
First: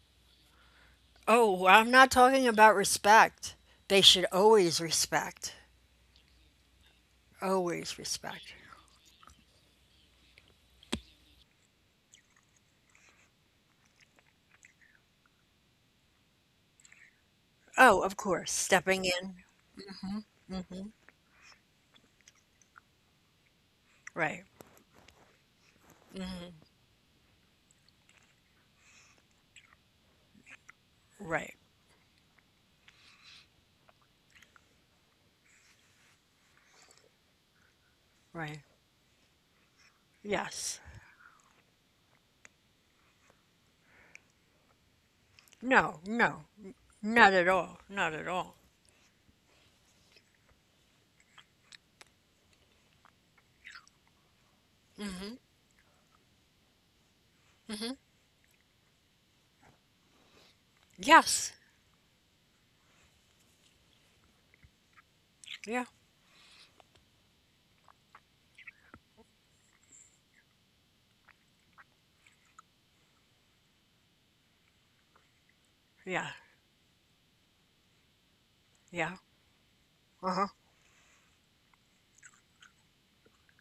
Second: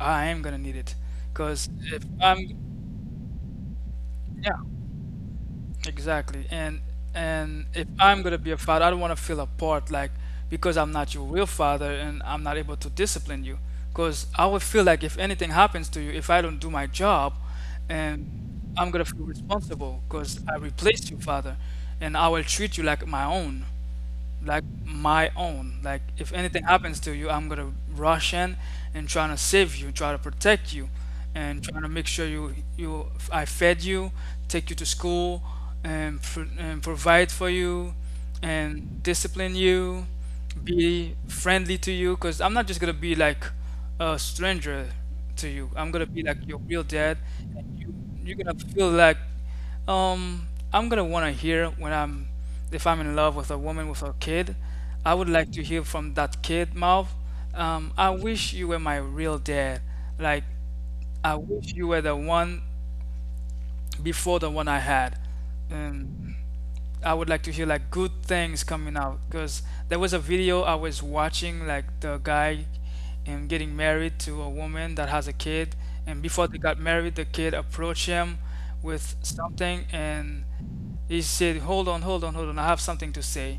[SPEAKER 2] I am gonna need it
[SPEAKER 1] Oh,
[SPEAKER 2] because
[SPEAKER 1] I'm
[SPEAKER 2] if
[SPEAKER 1] not
[SPEAKER 2] I'm,
[SPEAKER 1] talking about respect. They should
[SPEAKER 2] yeah,
[SPEAKER 1] always respect.
[SPEAKER 2] exactly. And if
[SPEAKER 1] Always
[SPEAKER 2] I'm gonna be
[SPEAKER 1] respect.
[SPEAKER 2] a father, I don't want to feel apart like because I'm not your real father and I'm not able to discipline you. Because I would feel like if anything happens to you, if I don't do my job,
[SPEAKER 1] Oh, of course,
[SPEAKER 2] and I'm
[SPEAKER 1] stepping
[SPEAKER 2] gonna feel
[SPEAKER 1] in.
[SPEAKER 2] responsible because I replaced your father, and I will treat you like my own
[SPEAKER 1] Right,
[SPEAKER 2] like my own. Like if anything happens to you, I'm gonna rush in and trying to save you, try to protect you,
[SPEAKER 1] right,
[SPEAKER 2] and trying to make sure you you I fed you, take you to school, and, and provide for you,
[SPEAKER 1] right.
[SPEAKER 2] and discipline you,
[SPEAKER 1] Yes.
[SPEAKER 2] be friendly to you. Cause I'm not just gonna be like a stranger to you. I'm
[SPEAKER 1] No,
[SPEAKER 2] gonna be like
[SPEAKER 1] no,
[SPEAKER 2] your real dad,
[SPEAKER 1] not at all.
[SPEAKER 2] and
[SPEAKER 1] Not at
[SPEAKER 2] you're
[SPEAKER 1] all.
[SPEAKER 2] gonna feel like um, I'm gonna wanna hear when I'm if I'm in love with a woman with a kid. I would like to hear from that kid mouth. I wish you were my real dad. Like, I
[SPEAKER 1] Yes.
[SPEAKER 2] wish you were the one before the one I had.
[SPEAKER 1] Yeah,
[SPEAKER 2] Um, I would like to hear like good things coming out, because there was a video I was watching like the guy and getting married to a woman that has a kid, and
[SPEAKER 1] yeah,
[SPEAKER 2] before they got married the kid approached him with
[SPEAKER 1] yeah.
[SPEAKER 2] something,
[SPEAKER 1] Uh
[SPEAKER 2] and
[SPEAKER 1] huh.
[SPEAKER 2] he said hold on, hold on, hold on, I have something to say.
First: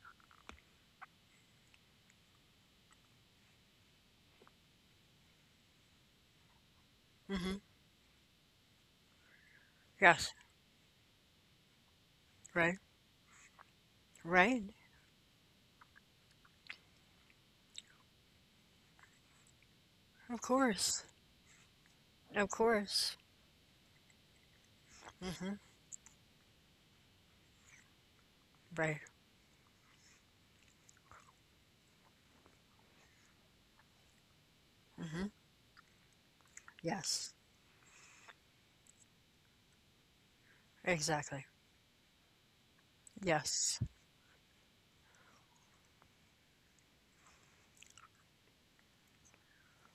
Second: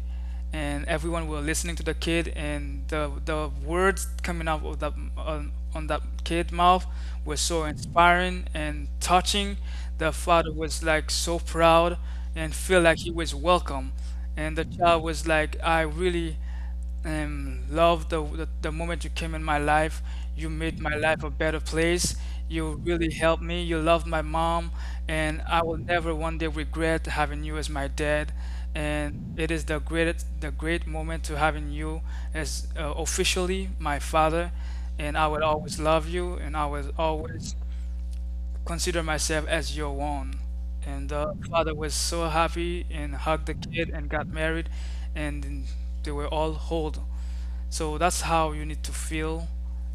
[SPEAKER 2] And everyone were listening to the kid, and the words coming out of that on that kid mouth were
[SPEAKER 1] Mm-hmm.
[SPEAKER 2] so inspiring and touching. The
[SPEAKER 1] Yes.
[SPEAKER 2] father was like so proud and
[SPEAKER 1] Right,
[SPEAKER 2] feel like he was welcome, and
[SPEAKER 1] right.
[SPEAKER 2] the child was like I really love the moment you came in my life.
[SPEAKER 1] Of
[SPEAKER 2] You made my
[SPEAKER 1] course.
[SPEAKER 2] life a better place.
[SPEAKER 1] Of
[SPEAKER 2] You really
[SPEAKER 1] course.
[SPEAKER 2] helped me. You loved my mom, and I will never one day regret having you as my dad.
[SPEAKER 1] Right.
[SPEAKER 2] And it is the greatest, the great moment to having you as officially my father. And I will always love you, and I will
[SPEAKER 1] Yes.
[SPEAKER 2] always consider myself as your own. And the
[SPEAKER 1] Exactly.
[SPEAKER 2] father was so happy and hugged the
[SPEAKER 1] Yes.
[SPEAKER 2] kid and got married, and they were all whole. So that's how you need to feel.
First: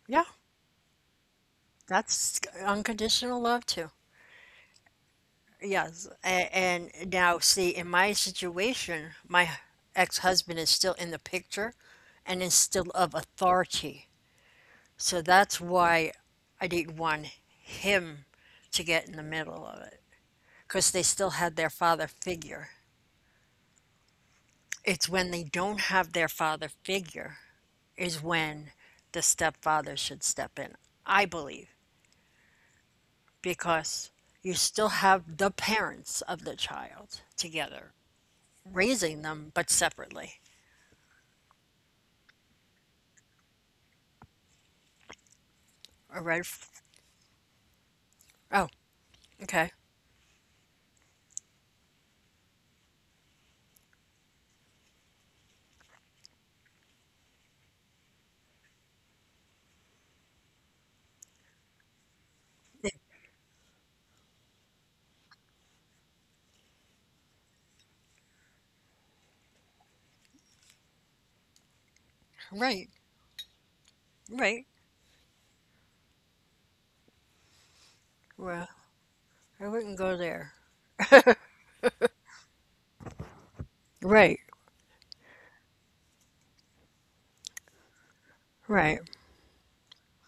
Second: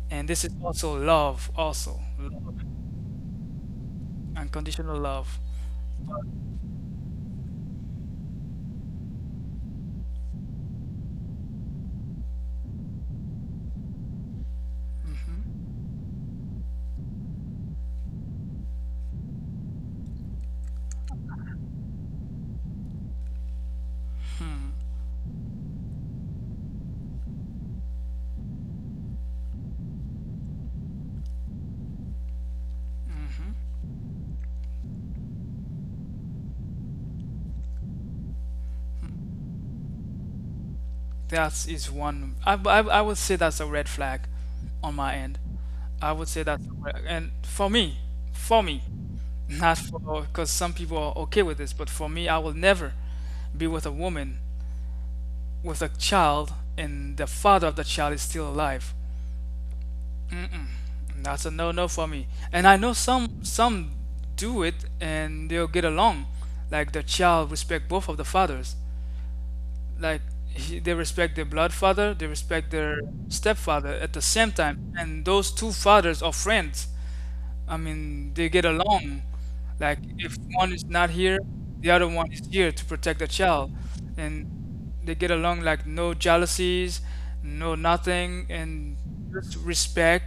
[SPEAKER 1] Yeah.
[SPEAKER 2] And this is also
[SPEAKER 1] That's
[SPEAKER 2] love,
[SPEAKER 1] unconditional love too.
[SPEAKER 2] unconditional love.
[SPEAKER 1] Yes. And now, see, in my situation, my ex-husband is still in the picture and is still of authority. So that's why I didn't want him to get in the middle of it because they still had their father figure. It's when they don't have their father figure is when the stepfather should step in, I believe. Because you still have the parents of the child together, raising them but separately.
[SPEAKER 2] That is one. I would say that's a red flag on my end. I
[SPEAKER 1] All
[SPEAKER 2] would say
[SPEAKER 1] right.
[SPEAKER 2] that's a red, and for
[SPEAKER 1] Oh,
[SPEAKER 2] me,
[SPEAKER 1] okay.
[SPEAKER 2] not for because some people are okay with this, but for me, I will never be with a woman with a child and the father of the child is still alive. That's a no no for me. And I
[SPEAKER 1] Yeah,
[SPEAKER 2] know some do it, and they'll get along. Like the child respect both of the fathers. Like they respect their blood father, they respect
[SPEAKER 1] right,
[SPEAKER 2] their stepfather at the same
[SPEAKER 1] right.
[SPEAKER 2] time. And those two fathers are friends. I mean, they get
[SPEAKER 1] Well,
[SPEAKER 2] along.
[SPEAKER 1] I
[SPEAKER 2] Like
[SPEAKER 1] wouldn't go
[SPEAKER 2] if
[SPEAKER 1] there.
[SPEAKER 2] one is not here, the other one is here to protect the child.
[SPEAKER 1] Right,
[SPEAKER 2] And they get along like no jealousies, no nothing, and
[SPEAKER 1] right.
[SPEAKER 2] just respect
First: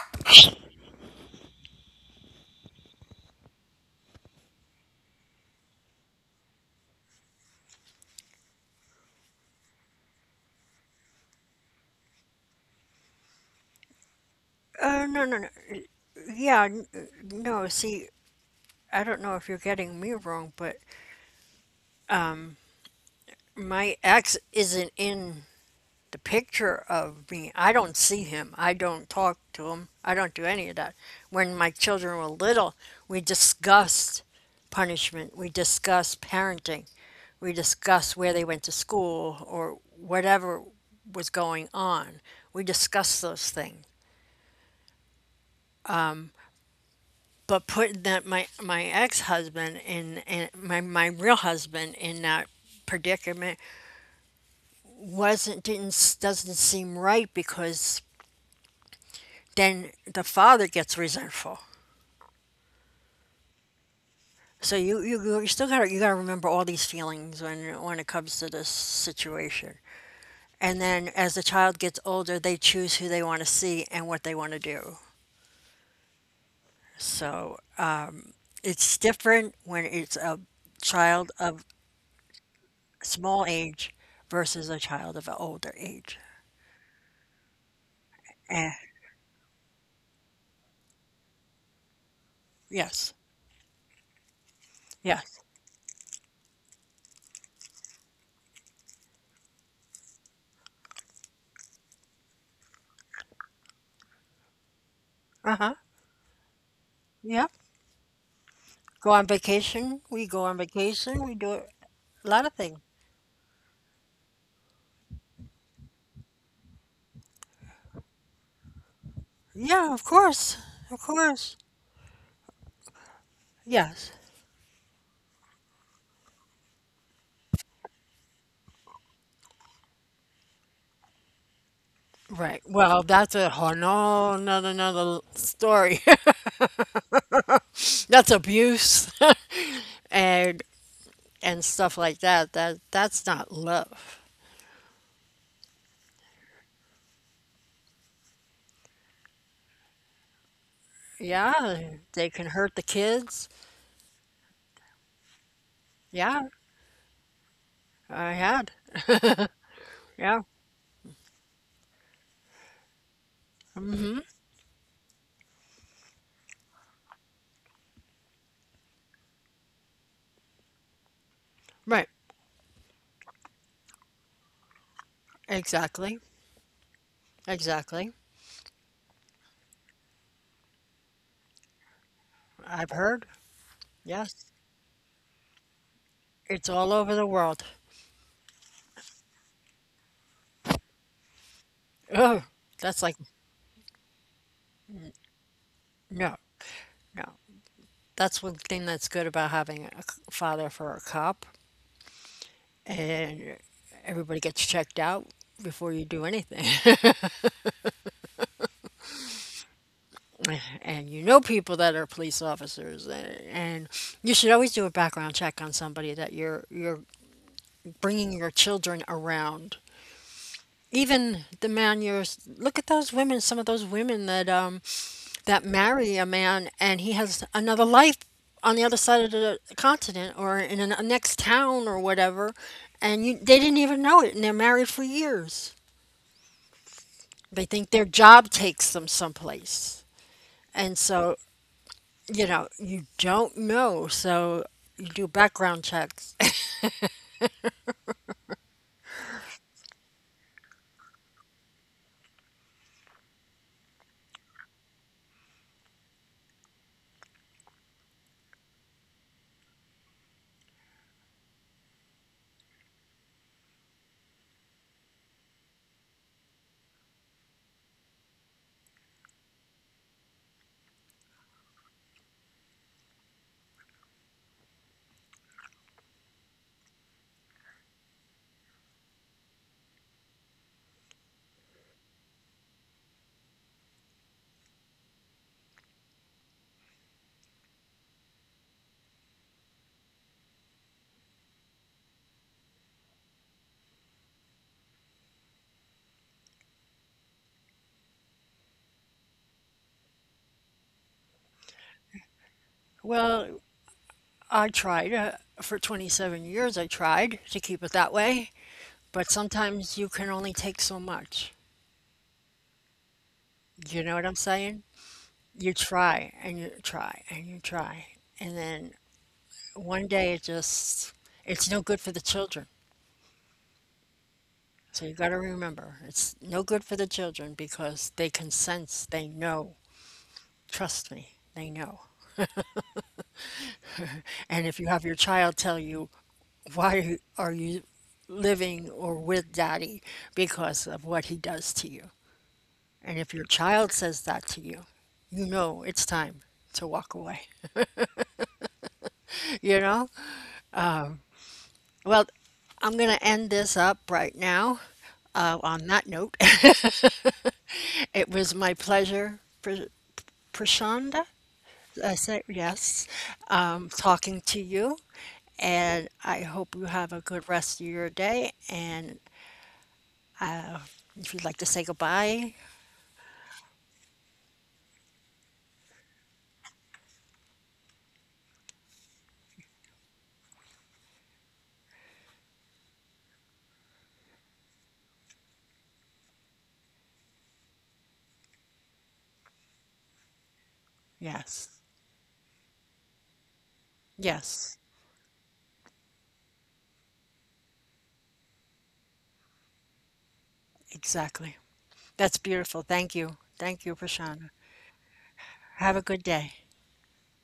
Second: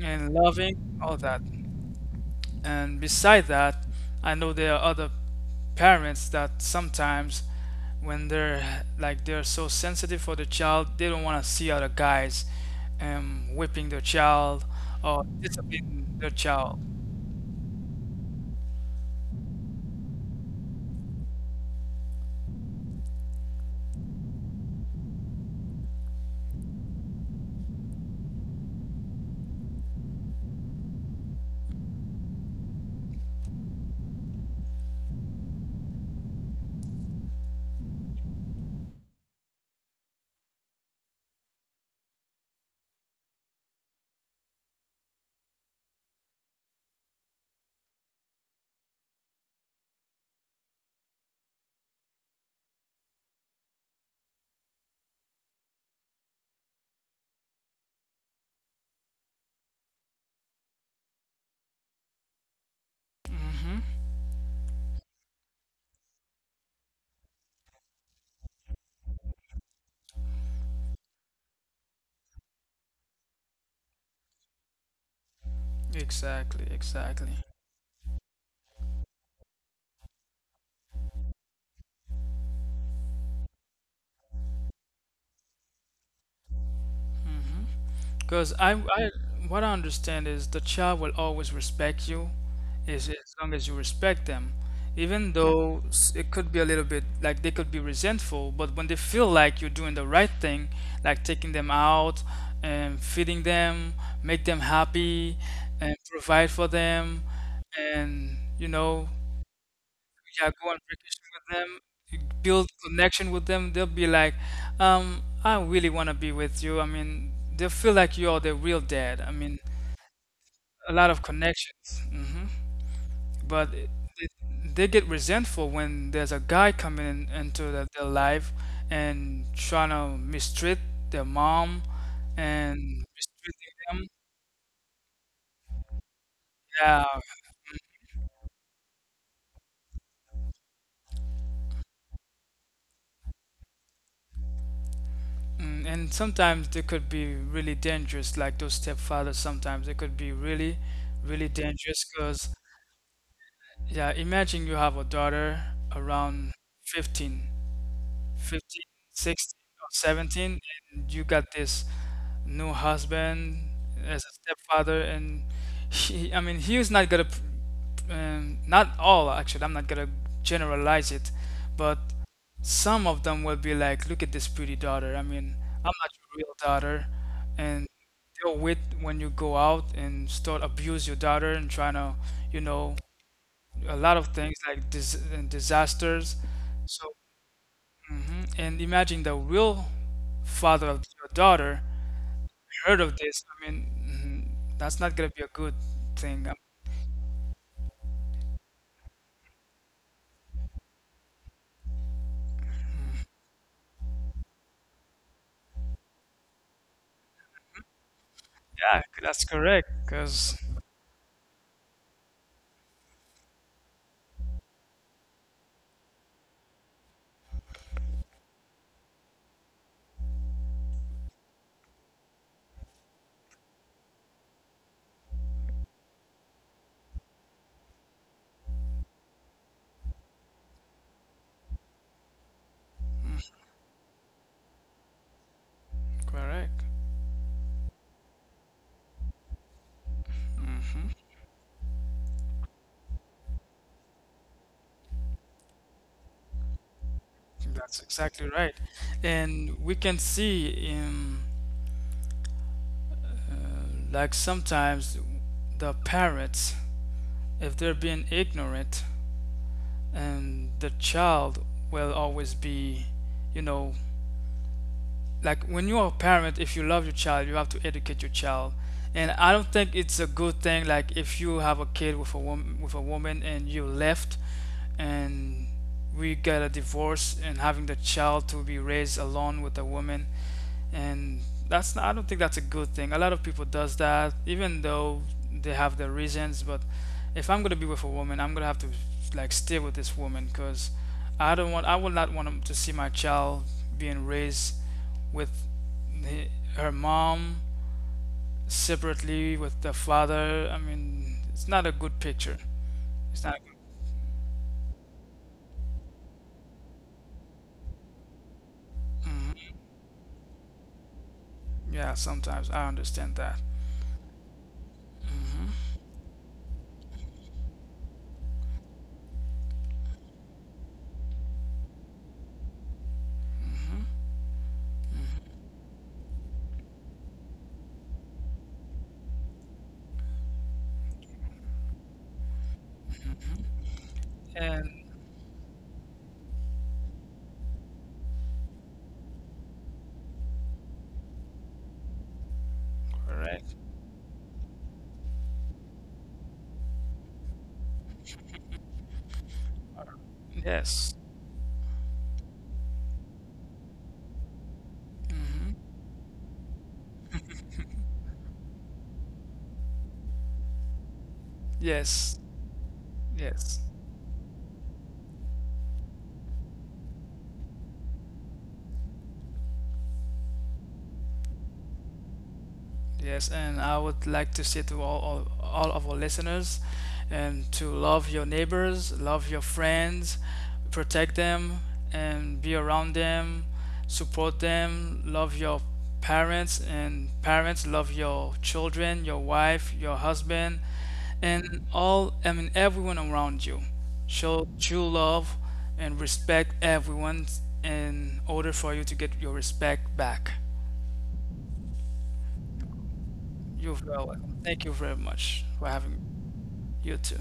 [SPEAKER 2] and loving, all that. And beside that, I know there are other parents that sometimes when they're like they're so sensitive for the child, they don't want to see other guys whipping their child
[SPEAKER 1] Uh,
[SPEAKER 2] or
[SPEAKER 1] no, no, no.
[SPEAKER 2] disciplining their
[SPEAKER 1] Yeah,
[SPEAKER 2] child.
[SPEAKER 1] no. See, I don't know if you're getting me wrong, but my ex isn't in the picture of me. I don't see him. I don't talk to him. I don't do any of that. When my children were little, we discussed punishment. We discussed parenting. We discussed where they went to school or whatever was going on. We discussed those things. But putting that my ex husband in my real husband in that predicament wasn't didn't doesn't seem right because then the father gets resentful.
[SPEAKER 2] Hmm.
[SPEAKER 1] So you still got to remember all these feelings when it comes to this situation. And then as the child gets older, they choose who they want to see and what they want to do.
[SPEAKER 2] Exactly, exactly.
[SPEAKER 1] So it's different when it's a child of small age versus a child of an older age.
[SPEAKER 2] Because
[SPEAKER 1] Eh,
[SPEAKER 2] what I understand is the child will always respect you
[SPEAKER 1] yes,
[SPEAKER 2] as long as you respect them. Even
[SPEAKER 1] yes,
[SPEAKER 2] though it could be a little bit like they could be resentful, but when they feel like you're doing the right thing, like taking them out and feeding them, make them happy
[SPEAKER 1] uh huh,
[SPEAKER 2] and provide for them,
[SPEAKER 1] yep.
[SPEAKER 2] and you
[SPEAKER 1] Go
[SPEAKER 2] know,
[SPEAKER 1] on vacation. We go
[SPEAKER 2] yeah,
[SPEAKER 1] on
[SPEAKER 2] go on
[SPEAKER 1] vacation.
[SPEAKER 2] vacation
[SPEAKER 1] We do
[SPEAKER 2] with
[SPEAKER 1] a
[SPEAKER 2] them, you
[SPEAKER 1] lot of
[SPEAKER 2] build
[SPEAKER 1] things.
[SPEAKER 2] connection with them. They'll be like, I really want to be with you. I mean, they'll feel like you're the real dad. I mean,
[SPEAKER 1] Yeah, of course,
[SPEAKER 2] a
[SPEAKER 1] of
[SPEAKER 2] lot of
[SPEAKER 1] course.
[SPEAKER 2] connections. Hmm. But
[SPEAKER 1] Yes.
[SPEAKER 2] it, they get resentful when there's a guy coming in, into the, their life and trying to mistreat their mom
[SPEAKER 1] Right.
[SPEAKER 2] and
[SPEAKER 1] Well, that's a whole
[SPEAKER 2] mistreating them.
[SPEAKER 1] no, another story.
[SPEAKER 2] Yeah,
[SPEAKER 1] That's abuse, and and stuff like that. That's not love.
[SPEAKER 2] mm, and sometimes they could be really dangerous, like those stepfathers. Sometimes they could be really, really
[SPEAKER 1] Yeah,
[SPEAKER 2] dangerous
[SPEAKER 1] they can
[SPEAKER 2] because,
[SPEAKER 1] hurt the kids.
[SPEAKER 2] yeah, imagine you have a daughter
[SPEAKER 1] Yeah,
[SPEAKER 2] around 15.
[SPEAKER 1] I had.
[SPEAKER 2] 15, 16, or
[SPEAKER 1] Yeah.
[SPEAKER 2] 17, and you got this new husband as a stepfather, and I mean, he was not gonna, not all actually, I'm not gonna generalize it, but
[SPEAKER 1] Right.
[SPEAKER 2] some of them will be like, look at this pretty daughter. I mean, I'm not
[SPEAKER 1] Exactly.
[SPEAKER 2] your real daughter, and
[SPEAKER 1] Exactly.
[SPEAKER 2] they'll wait when you go out and start abuse your daughter and trying to, you
[SPEAKER 1] I've
[SPEAKER 2] know,
[SPEAKER 1] heard.
[SPEAKER 2] a lot of
[SPEAKER 1] Yes.
[SPEAKER 2] things like dis- and disasters.
[SPEAKER 1] It's all
[SPEAKER 2] So
[SPEAKER 1] over the world.
[SPEAKER 2] mhm. And imagine the real father of your daughter
[SPEAKER 1] Oh,
[SPEAKER 2] heard
[SPEAKER 1] that's like
[SPEAKER 2] of this. I mean, mhm, that's not gonna be a good
[SPEAKER 1] no,
[SPEAKER 2] thing.
[SPEAKER 1] no. That's one thing that's good about having a father for a cop. And everybody gets checked out before you do anything.
[SPEAKER 2] Yeah, that's correct. Cause
[SPEAKER 1] And you know people that are police officers, and you should always do a background check on somebody that you're bringing your children around. Even the man you're Look at those women, some of those women that that marry a man and he has another life on the other side of the continent or in a next town or whatever, and you they didn't even know it, and they're married for years.
[SPEAKER 2] correct.
[SPEAKER 1] They think their job takes them someplace. And
[SPEAKER 2] Hmm.
[SPEAKER 1] so, you don't know. So you do background checks.
[SPEAKER 2] That's exactly right. And we can see in like sometimes the parents, if they're being ignorant, and the child will always be, you know, like when you're a parent if you love your child you have to educate your child. And I don't think it's a good thing like if you have a kid with a woman and you left and we got a divorce and having the child to be raised alone with a woman, and that's not, I don't think that's a good thing. A lot of people does that, even though they have their reasons, but if I'm going to be with a woman I'm going to have to like stay with this woman because I don't want I will not want to see my child being raised with the, her mom separately with the father. I mean, it's not a good picture. It's not.
[SPEAKER 1] Well, I tried, for 27 years, I tried to keep it that way. But
[SPEAKER 2] Hmm.
[SPEAKER 1] sometimes you can only take so much.
[SPEAKER 2] Yeah, sometimes I understand that.
[SPEAKER 1] You know what I'm saying?
[SPEAKER 2] Hmm.
[SPEAKER 1] You try and you try and you try. And then one day it's no good for the children.
[SPEAKER 2] Hmm.
[SPEAKER 1] So you got to remember, it's no good for the children because they can sense, they know. Trust me, they know. And if you have
[SPEAKER 2] And
[SPEAKER 1] your child tell you, why are you living or with daddy because of what he does to you? And if your
[SPEAKER 2] correct.
[SPEAKER 1] child says that to you, you know it's time to walk away. You know?
[SPEAKER 2] Yes.
[SPEAKER 1] Well, I'm going to end this up right now, on that note. It was my pleasure, Prashanda. I
[SPEAKER 2] Yes.
[SPEAKER 1] said yes,
[SPEAKER 2] Yes.
[SPEAKER 1] talking to you. And I hope you have a good rest of your day. And if you'd like to say goodbye,
[SPEAKER 2] Yes, and I would like to say to all, all of our listeners and to love your neighbors, love your friends, protect them and be around them, support them, love your parents, and parents love your children, your wife, your husband,
[SPEAKER 1] yes,
[SPEAKER 2] and all, I mean everyone around you. Show
[SPEAKER 1] yes,
[SPEAKER 2] true love and respect everyone in order for you to get your respect back.
[SPEAKER 1] exactly. That's beautiful. Thank you. Thank you,
[SPEAKER 2] You're very
[SPEAKER 1] Prashana.
[SPEAKER 2] welcome. Thank you very much for
[SPEAKER 1] Have a good
[SPEAKER 2] having
[SPEAKER 1] day.
[SPEAKER 2] you too.